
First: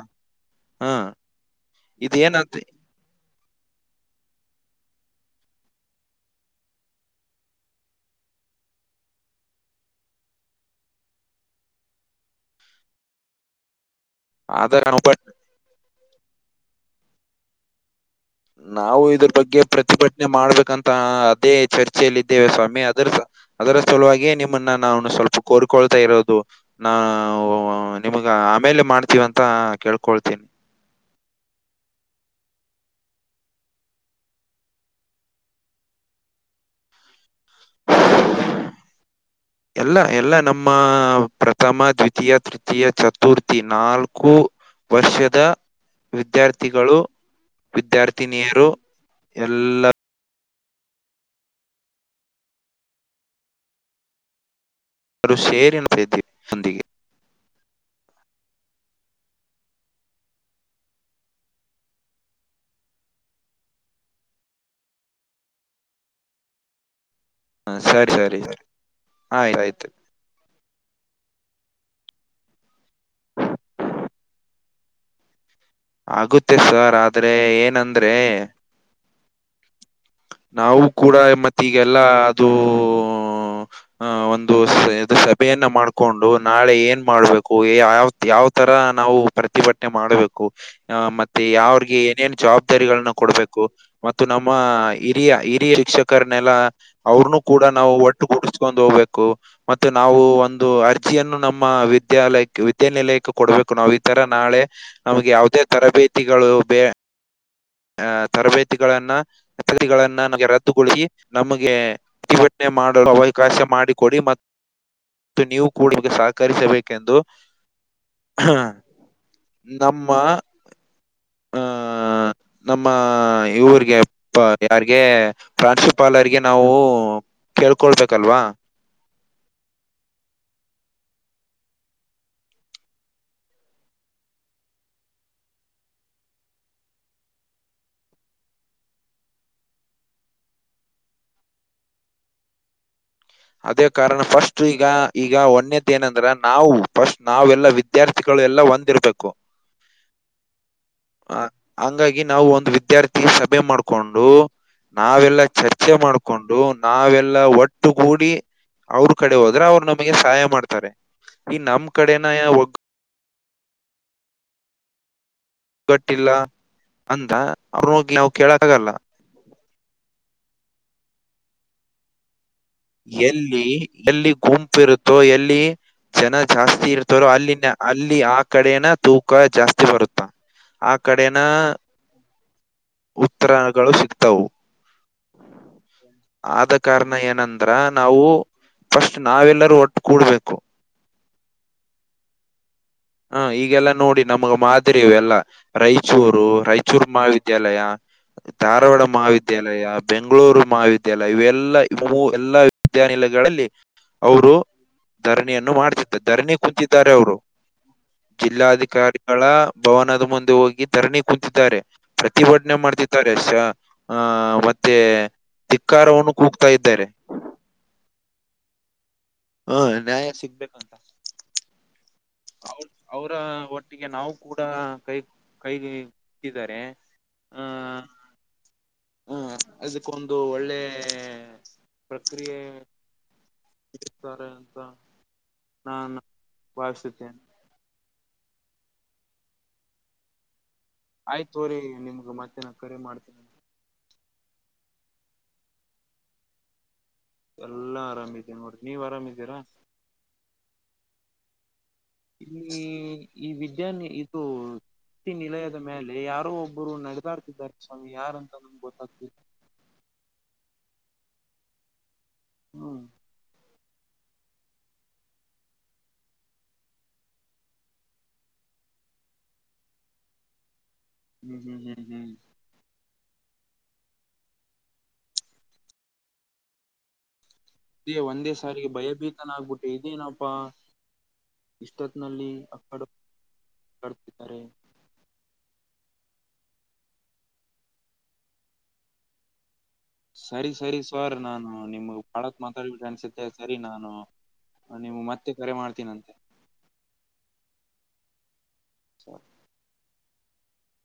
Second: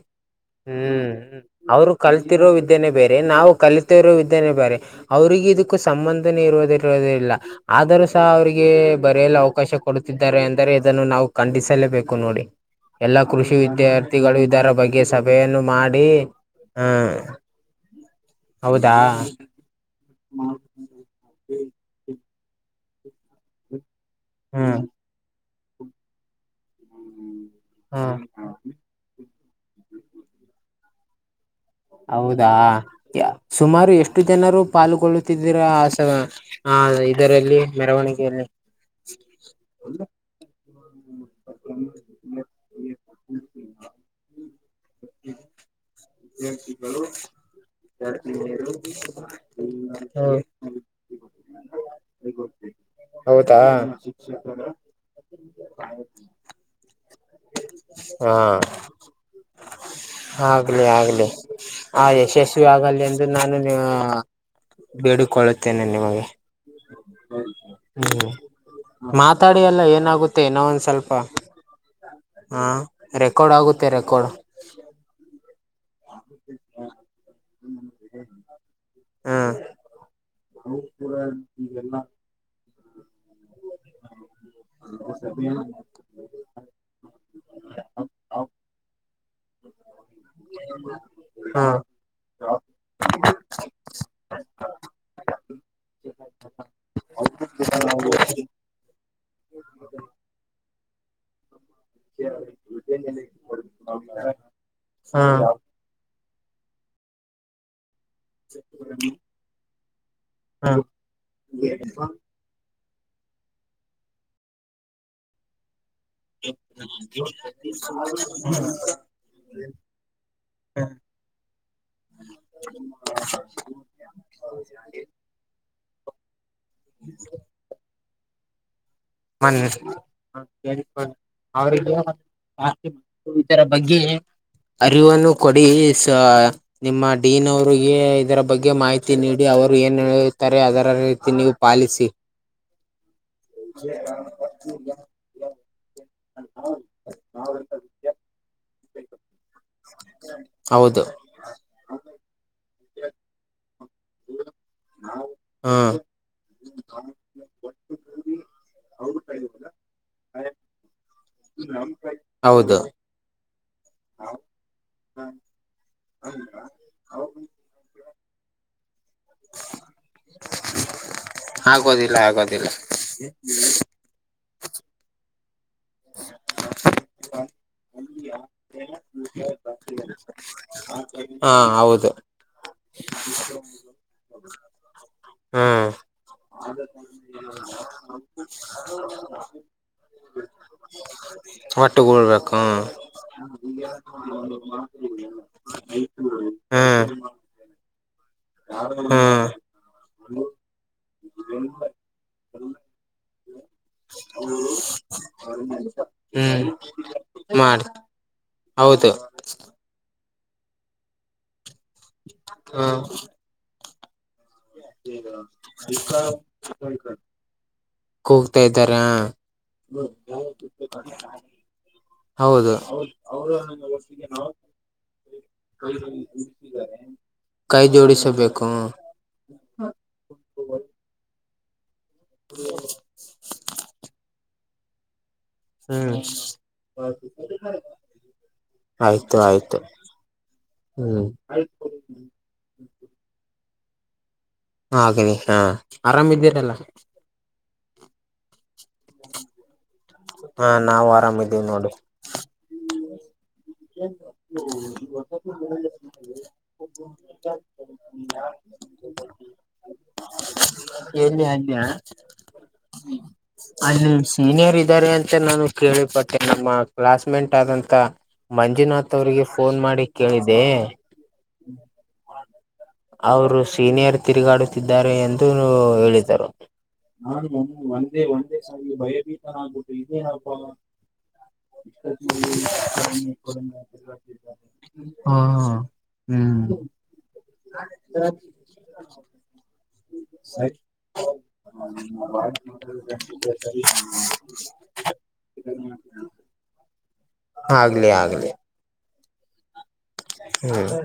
Speaker 1: ಹಾ
Speaker 2: ಹ್ಮ್ ಅವ್ರು ಕಲ್ತಿರೋ
Speaker 1: ಇದೇನಂತ
Speaker 2: ವಿದ್ಯೆನೆೇ ಬೇರೆ ನಾವು ಕಲಿತಿರೋ ವಿದ್ಯೆನೆೇ ಬೇರೆ. ಅವ್ರಿಗೆ ಇದಕ್ಕೂ ಸಂಬಂಧನೇ ಇರೋದಿರೋದೇ ಇಲ್ಲ. ಆದರೂ ಸಹ ಅವ್ರಿಗೆ ಬರೆಯಲು ಅವಕಾಶ ಕೊಡ್ತಿದ್ದಾರೆ ಅ. ಆದರೆ ಇದನ್ನು ನಾವು ಖಂಡಿಸಲೇಬೇಕು ನೋಡಿ ಎಲ್ಲಾ ಕೃಷಿ ವಿದ್ಯಾರ್ಥಿ. ವ ಇದರ ಬಗ್ಗೆ
Speaker 1: ಆದ
Speaker 2: ಸಭೆಯನ್ನು ಮಾಡಿ ಹ.
Speaker 1: ನಾವು ಇದ್ರ ಬಗ್ಗೆ ಪ್ರತಿಭಟನೆ ಮಾಡ್ಬೇಕಂತ. ಅದೇ ಚರ್ಚೆಯಲ್ಲ ಇದಿದ್ದೇವೆ ಸ್ವಾಮಿ ಅದರ ಅದರ ಸಲುವಾಗಿಯೇ ನಿಮ್ಮನ್ನ
Speaker 2: ಹ್ಮ್
Speaker 1: ನಾನು ಸ್ವಲ್ಪ. ಕೋರ್ಕೊಳ್ತಾ ಇರೋದು ನಾ
Speaker 2: ಹ್ಮ್
Speaker 1: ನಿಮ್ಗ ಆಮೇಲೆ ಮಾಡ್ತೀವಂತ. ಕೇಳ್ಕೊಳ್ತೀನಿ.
Speaker 2: ಹೌದಾ ಸುಮಾರು ಎಷ್ಟು ಜನರು ಪಾಲ್ಗೊಳ್ಳುತ್ತಿದ್ದಿರ ಆಸ. ಹ ಇದರಲ್ಲಿ ಮೆರವಣಿಗೆಯಲ್ಲಿ.
Speaker 1: ಎಲ್ಲ ಎಲ್ಲ ನಮ್ಮ ಪ್ರಥಮ ದ್ವಿತೀಯ ತೃತೀಯ ಚ. ತುರ್ಥಿ ನಾಲ್ಕು ವರ್ಷದ.
Speaker 2: ಹ್ಮ್.
Speaker 1: ವಿದ್ಯಾರ್ಥಿಗಳು ವಿದ್ಯಾರ್ಥಿನಿಯರು ಎಲ್ಲ.
Speaker 2: ಹಾ. ಹೌದಾ.
Speaker 1: ಅವರು ಶೇರಿ ಅಂತ ಇದ್ದೀವಿ ನಂದಿಗೆ.
Speaker 2: ಹಾ. ಆಗ್ಲಿ ಆಗ್ಲಿ ಆ ಯಶಸ್ವಿ ಆಗಲಿ ಎಂದು ನಾನು. ಬೇಡಿಕೊಳ್ಳುತ್ತೇನೆ ನಿಮಗೆ. ಹೌದು.
Speaker 1: ಹ ಸರಿ ಸರಿ ಸರಿ. ಆಯ್ತು
Speaker 2: ಮಾತಾಡಿ ಎಲ್ಲ
Speaker 1: ಆಯ್ತು
Speaker 2: ಏನಾಗುತ್ತೆ. ಮೆನೋ ಒಂದ್ ಸ್ವಲ್ಪ ಹ ರೆಕಾರ್ಡ್ ಆಗುತ್ತೆ ರೆಕಾರ್ಡ್.
Speaker 1: ಆಗುತ್ತೆ ಸರ್ ಆದ್ರೆ ಏನಂದ್ರೆ.
Speaker 2: ಹ್ಮ್
Speaker 1: ನಾವು ಕೂಡ ಮತ್ತೆ ಈಗೆಲ್ಲಾ ಅದುೂ. ಆ ಒಂದು ಇದು ಸಭೆಯನ್ನ ಮಾಡ್. ಹಕೊಂಡು ನಾಳೆ ಏನ್ ಮಾಡ್ಬೇಕು ಯಾವ ಯಾವ್ ತರ ನಾವು ಪ್ರತಿಭಟನೆ ಮಾಡ್ಬೇಕು. ಅ ಮತ್ತೆ
Speaker 2: ಹಾ
Speaker 1: ಯಾವಿಗೆ ಏನೇನು ಜವಾಬ್ದಾರಿಗಳನ್ನ ಕೊಡ್ಬೇಕು ಮತ್ತು ನಮ್ಮ. ಹಿರಿಯ ಹಿರಿಯ ಶಿಕ್ಷಕರನೆೆಲ್ಲ ಅವ್ರನು ಕೂಡ ನಾವು ಒಟ್ಟು ಕುಡಸ್ಕೊಂಡ್ ಹೋಗ್ಬೇಕು. ಮತ್ತೆ ನಾವು ಒಂದು ಅರ್ಜಿಯನ್ನು ನಮ್ಮ ವಿದ. ವಿದ್ಯಾಲಯ ವಿದ್ಯಾನಿಲಯಕ್ಕೆ ಕೊಡಬೇಕು ನಾವು ಈತರ ನಾಳೆ
Speaker 2: ಹಾ
Speaker 1: ನಮ್ಗೆ ಯಾವುದೇ ತರಬೇತಿಗಳು ಬೇ. ಆಹ ತರಬೇತಿಗಳನ್ನತಿಗಳನ್ನ ನಮಗೆ
Speaker 2: ಹಾ
Speaker 1: ರದ್ದುಗೊಳಿಸಿ ನಮಗೆ. ಮಾಡಲು ಅವಕಾಶ ಮಾಡಿಕೊಡಿ ಮತ್ತು ನೀವು ಕೂಡ ಸಾ.
Speaker 2: ಹಾ.
Speaker 1: ನಮ್ಮ. ಆಹ ನಮ್ಮ ಇವ್ರಿಗೆ ಯಾರ್ಗ. ಪ್ರಾನ್ಸಿಪಾಲರಿಗೆ ನಾವು ಕೇಳ್ಕೊಳ್ಬೇಕಲ್ವಾ.
Speaker 2: ಮನ್ನಿ. ಹಾ ಕ ಅವರಿಗೆ ಜಾಸ್ತಿ ಇದರ ಬಗ್ಗೆ. ಅರಿವನ್ನು ಕೊಡಿ ಸ. ನಿಮ್ಮ ಡೀನ್ ಅವ್ರರಿಗೆ ಇದರ ಬಗ್ಗೆ ಮಾಹಿತಿ ನೀಡಿ ಅವರು ಏನ್ ಹೇಳುತ್ತಾರೆ ಅದರ ರೀತಿ ನೀವು. ಪಾಲಿಸಿ.
Speaker 1: ಅದೇ ಕಾರಣ ಫಸ್ಟ್ ಈಗ ಈಗ ಒಂದೇದ ಏನಂದ್ರ ನಾವು ಫಸ್ಟ್ ನಾವೆಲ್ಲ ವಿದ. ವಿದ್ಯಾರ್ಥಿಗಳು ಎಲ್ಲ ಒಂದಿರಬೇಕು.
Speaker 2: ಹೌದು.
Speaker 1: ಅ ಹಂಗಾಗಿ ನಾವು ಒಂದು ವಿದ್ಯಾರ್ಥಿ ಸಭೆ ಮಾಡ್ಕೊಂಡು. ನಾವೆಲ್ಲಾ
Speaker 2: ಹ್ಮ
Speaker 1: ಚರ್ಚೆ ಮಾಡ್ಕೊಂಡು. ನಾವೆಲ್ಲಾ ಒಟ್ಟುಗೂಡಿ ಅವ್ರ ಕಡೆ ಹೋದ್ರ ಅವ್ರು ನಮಗೆ ಸಹಾಯ ಮಾಡ್ತಾರೆ. ಈ ನಮ್ ಕಡೆನ ಒ
Speaker 2: ಹೌದು
Speaker 1: ಕಟ್ಟಿಲ್ಲ ಅಂದ ಅವ್ರ ಹೋಗಿ ನಾವವು ಕೇಳಕ್ ಆಗಲ್ಲ.
Speaker 2: ಆಗೋದಿಲ್ಲ ಆಗೋದಿಲ್ಲ.
Speaker 1: ಎಲ್ಲಿ ಎಲ್ಲಿ ಗುಂಪು ಇರುತ್ತೋ. ಎಲ್ಲಿ ಜನ ಜಾಸ್ತಿ ಇರ್ತಾರೋ ಅಲ್ಲಿನ ಅಲ್ಲಿ ಆ ಕಡೆನ ತೂಕ ಜಾಸ್ತಿ ಬರುತ್ತಾ. ಆ ಕಡೆನ
Speaker 2: ಹಾ ಹೌದು
Speaker 1: ಉತ್ತರಗಳು ಸಿಗ್ತವು.
Speaker 2: ಹ್ಮ್
Speaker 1: ಆದ. ಕಾರಣ ಏನಂದ್ರ. ನಾವು ಫಸ್ಟ್ ನಾವೆಲ್ಲರೂ ಒಟ್ಟು ಕೂಡ್ಬೇಕು.
Speaker 2: ಒಟ್ಟೆಗೂಳ್ಬೇಕು.
Speaker 1: ಹಾ ಈಗೆಲ್ಲಾ ನೋಡಿ ನಮಗ ಮಾದರಿಯವೆಲ್ಲ. ರಾಯಚೂರು ರಾಯಚೂರು
Speaker 2: ಹ್ಮ್
Speaker 1: ಮಾವಿ ವಿದ್ಯಾಲಯ ಧಾರವಾಡ
Speaker 2: ಹ್ಮ್
Speaker 1: ಮಹಾವಿದ್ಯಾಲಯ. ಬೆಂಗಳೂರು ಮಹಾವಿದ್ಯಾಲಯ ಇವೆಲ್ಲಾ ಎಲ್ಲಾ ವಿದ್ಯಾನಿಲಯಗಳಲ್ಲಿ ಅವರು. ಧರಣಿಯನ್ನು ಮಾಡ್ಸ ಧರಣಿ ಕುಂತಿದ್ದಾರೆ ಅವರು.
Speaker 2: ಮಾಡ್.
Speaker 1: ಜಿಲ್ಲಾಧಿಕಾರಿಗಳ ಭವನದ ಮುಂದೆ ಹೋಗಿ ಧರಣಿ ಕೂತಿದ್ದಾರೆ. ಪ್ರತಿಭಟನೆ
Speaker 2: ಹ
Speaker 1: ಮಾಡ್ತಿದ್ದಾರೆ. ಆ ಮತ್ತೆ ತಿಕ್ಕಾರವನ್ನು ಕೂಗ್ತಾ ಇದ್ದಾರೆ.
Speaker 2: ಕೂಗ್ತಾ ಇದ್ದಾರ. ಹಾ
Speaker 1: ಹ ನ್ಯಾಯ ಸಿಗ್ಬೇಕಂತ
Speaker 2: ಹೌದು.
Speaker 1: ಅವ್ರ ಅವರ ಒಟ್ಟಿಗೆ ನಾವು ಕೂಡ ಕೈ ಕೈಗೆ ಇಟ್ಟಿದ್ದಾರೆ
Speaker 2: ಕೈ ಜೋಡಿಸಬೇಕು.
Speaker 1: ಹ್ಮ ಅದಕ್ಕೊಂದು ಒಳ್ಳೆ ಪ್ರಕ್ರಿಯೆ. [inaudible]
Speaker 2: ಹ್ಮ್
Speaker 1: ನಾನು ಭಾವಿಸುತ್ತೇನೆ
Speaker 2: ಆಯ್ತು ಆಯ್ತು. ಹ್ಮ್
Speaker 1: ಆಯ್ತು ಹೋರಿ ನಿಮ್ಗ್ ಮತ್ತೆನ ಕರೆ ಮಾಡ್ತೀನ.
Speaker 2: ಹಾಗನನೆ ಹಾ ಆರಾಮ್ದ್ದರಲ್ಲ.
Speaker 1: ಎಲ್ಲಾ ಆರಾಮಿದೀ ನೋಡ್ರಿ. ನೀವ್ ಆರಾಮಿದ್ದೀರಾ.
Speaker 2: ಹಾ ನಾವವು ಆರಾಮ್ದೀವಿ ನೋಡಿ.
Speaker 1: ಈ ಈ ವಿದ್ಯಾನಿ ಇದು. ವಿ ನಿಲಯದ ಮೇಲೆ ಯಾರೋ ಒಬ್ಬರು ನಡೆದಾಡ್ತಿದ್ದಾರೆ ಸ್ವಾಮಿ ಯಾರ ಅಂತ ನಮ್ಗೆ ಗೊತ್ತಾಗ್ತಿ.
Speaker 2: ಎಲ್ಲಿಯ ಅಲ್ಲಿಯ.
Speaker 1: ಹ್ಮ್
Speaker 2: ಅಲ್ಲಿ ಸೀನಿಯರ್ ಇದ್ದಾರೆ ಅಂತ ನಾನು ಕೇಳಿಪಟ್ಟೆ. ನಮ್ಮ ಕ್ಲಾಸ್ ಮೇಟ್ ಆದಂತ ಮಂಜುನಾಥ್ ಅವರಿಗೆ ಫೋನ್ ಮಾಡಿ ಕೇಳಿದೆ.
Speaker 1: ಹ್ಮ್ ಹ್ಮ್ ಹ್ಮ್ ಹ್ಮ್.
Speaker 2: ಅವರು ಸೀನಿಯರ್ ತಿರುಗಾಡುತ್ತಿದ್ದಾರೆ ಎಂದು ಹೇಳಿದರು. ನಾ ಮಮ್ಮೂ
Speaker 1: ಇದೇ
Speaker 2: ಒಂದೇ ಒಂದೇ
Speaker 1: ಸಾರಿಗೆ
Speaker 2: ಸಾರಿ ಭಯಭೀತ
Speaker 1: ಭಯಭೀತನ ಆಗ್ಬಿಟ್ಟೆ
Speaker 2: ಆಗ್ಬಿಟ್ಟು ಇದೇ
Speaker 1: ಇದೇನಪ್ಪಾ
Speaker 2: ಹಬ್ಪ್ಪ.
Speaker 1: ಇಷ್ಟೊತ್ನಲ್ಲಿ ಅಕ್ಕಡೆ
Speaker 2: [inaudible]
Speaker 1: ಕಡ್ತಿದ್ದಾರೆ.
Speaker 2: ಹಾ ಹ ಹ್ಮ್. ಹ
Speaker 1: ಸರಿ ಸರಿ ಸವರ್ ನಾನು ನಿಮ್ ಬಾಳಕ್ ಮಾತಾಡ್ಬಿಟ್ರೆ ಅನ್ಸುತ್ತೆ ಸರಿ ನಾನು ನಿಮ್ ಮತ್ತೆ. ಕರೆ ಮಾಡ್ತೀನ ಅಂತೆ.
Speaker 2: ಆಗ್ಲಿ ಆಗ್ಲಿ.
Speaker 1: ಹ
Speaker 2: ಹ್ಮ್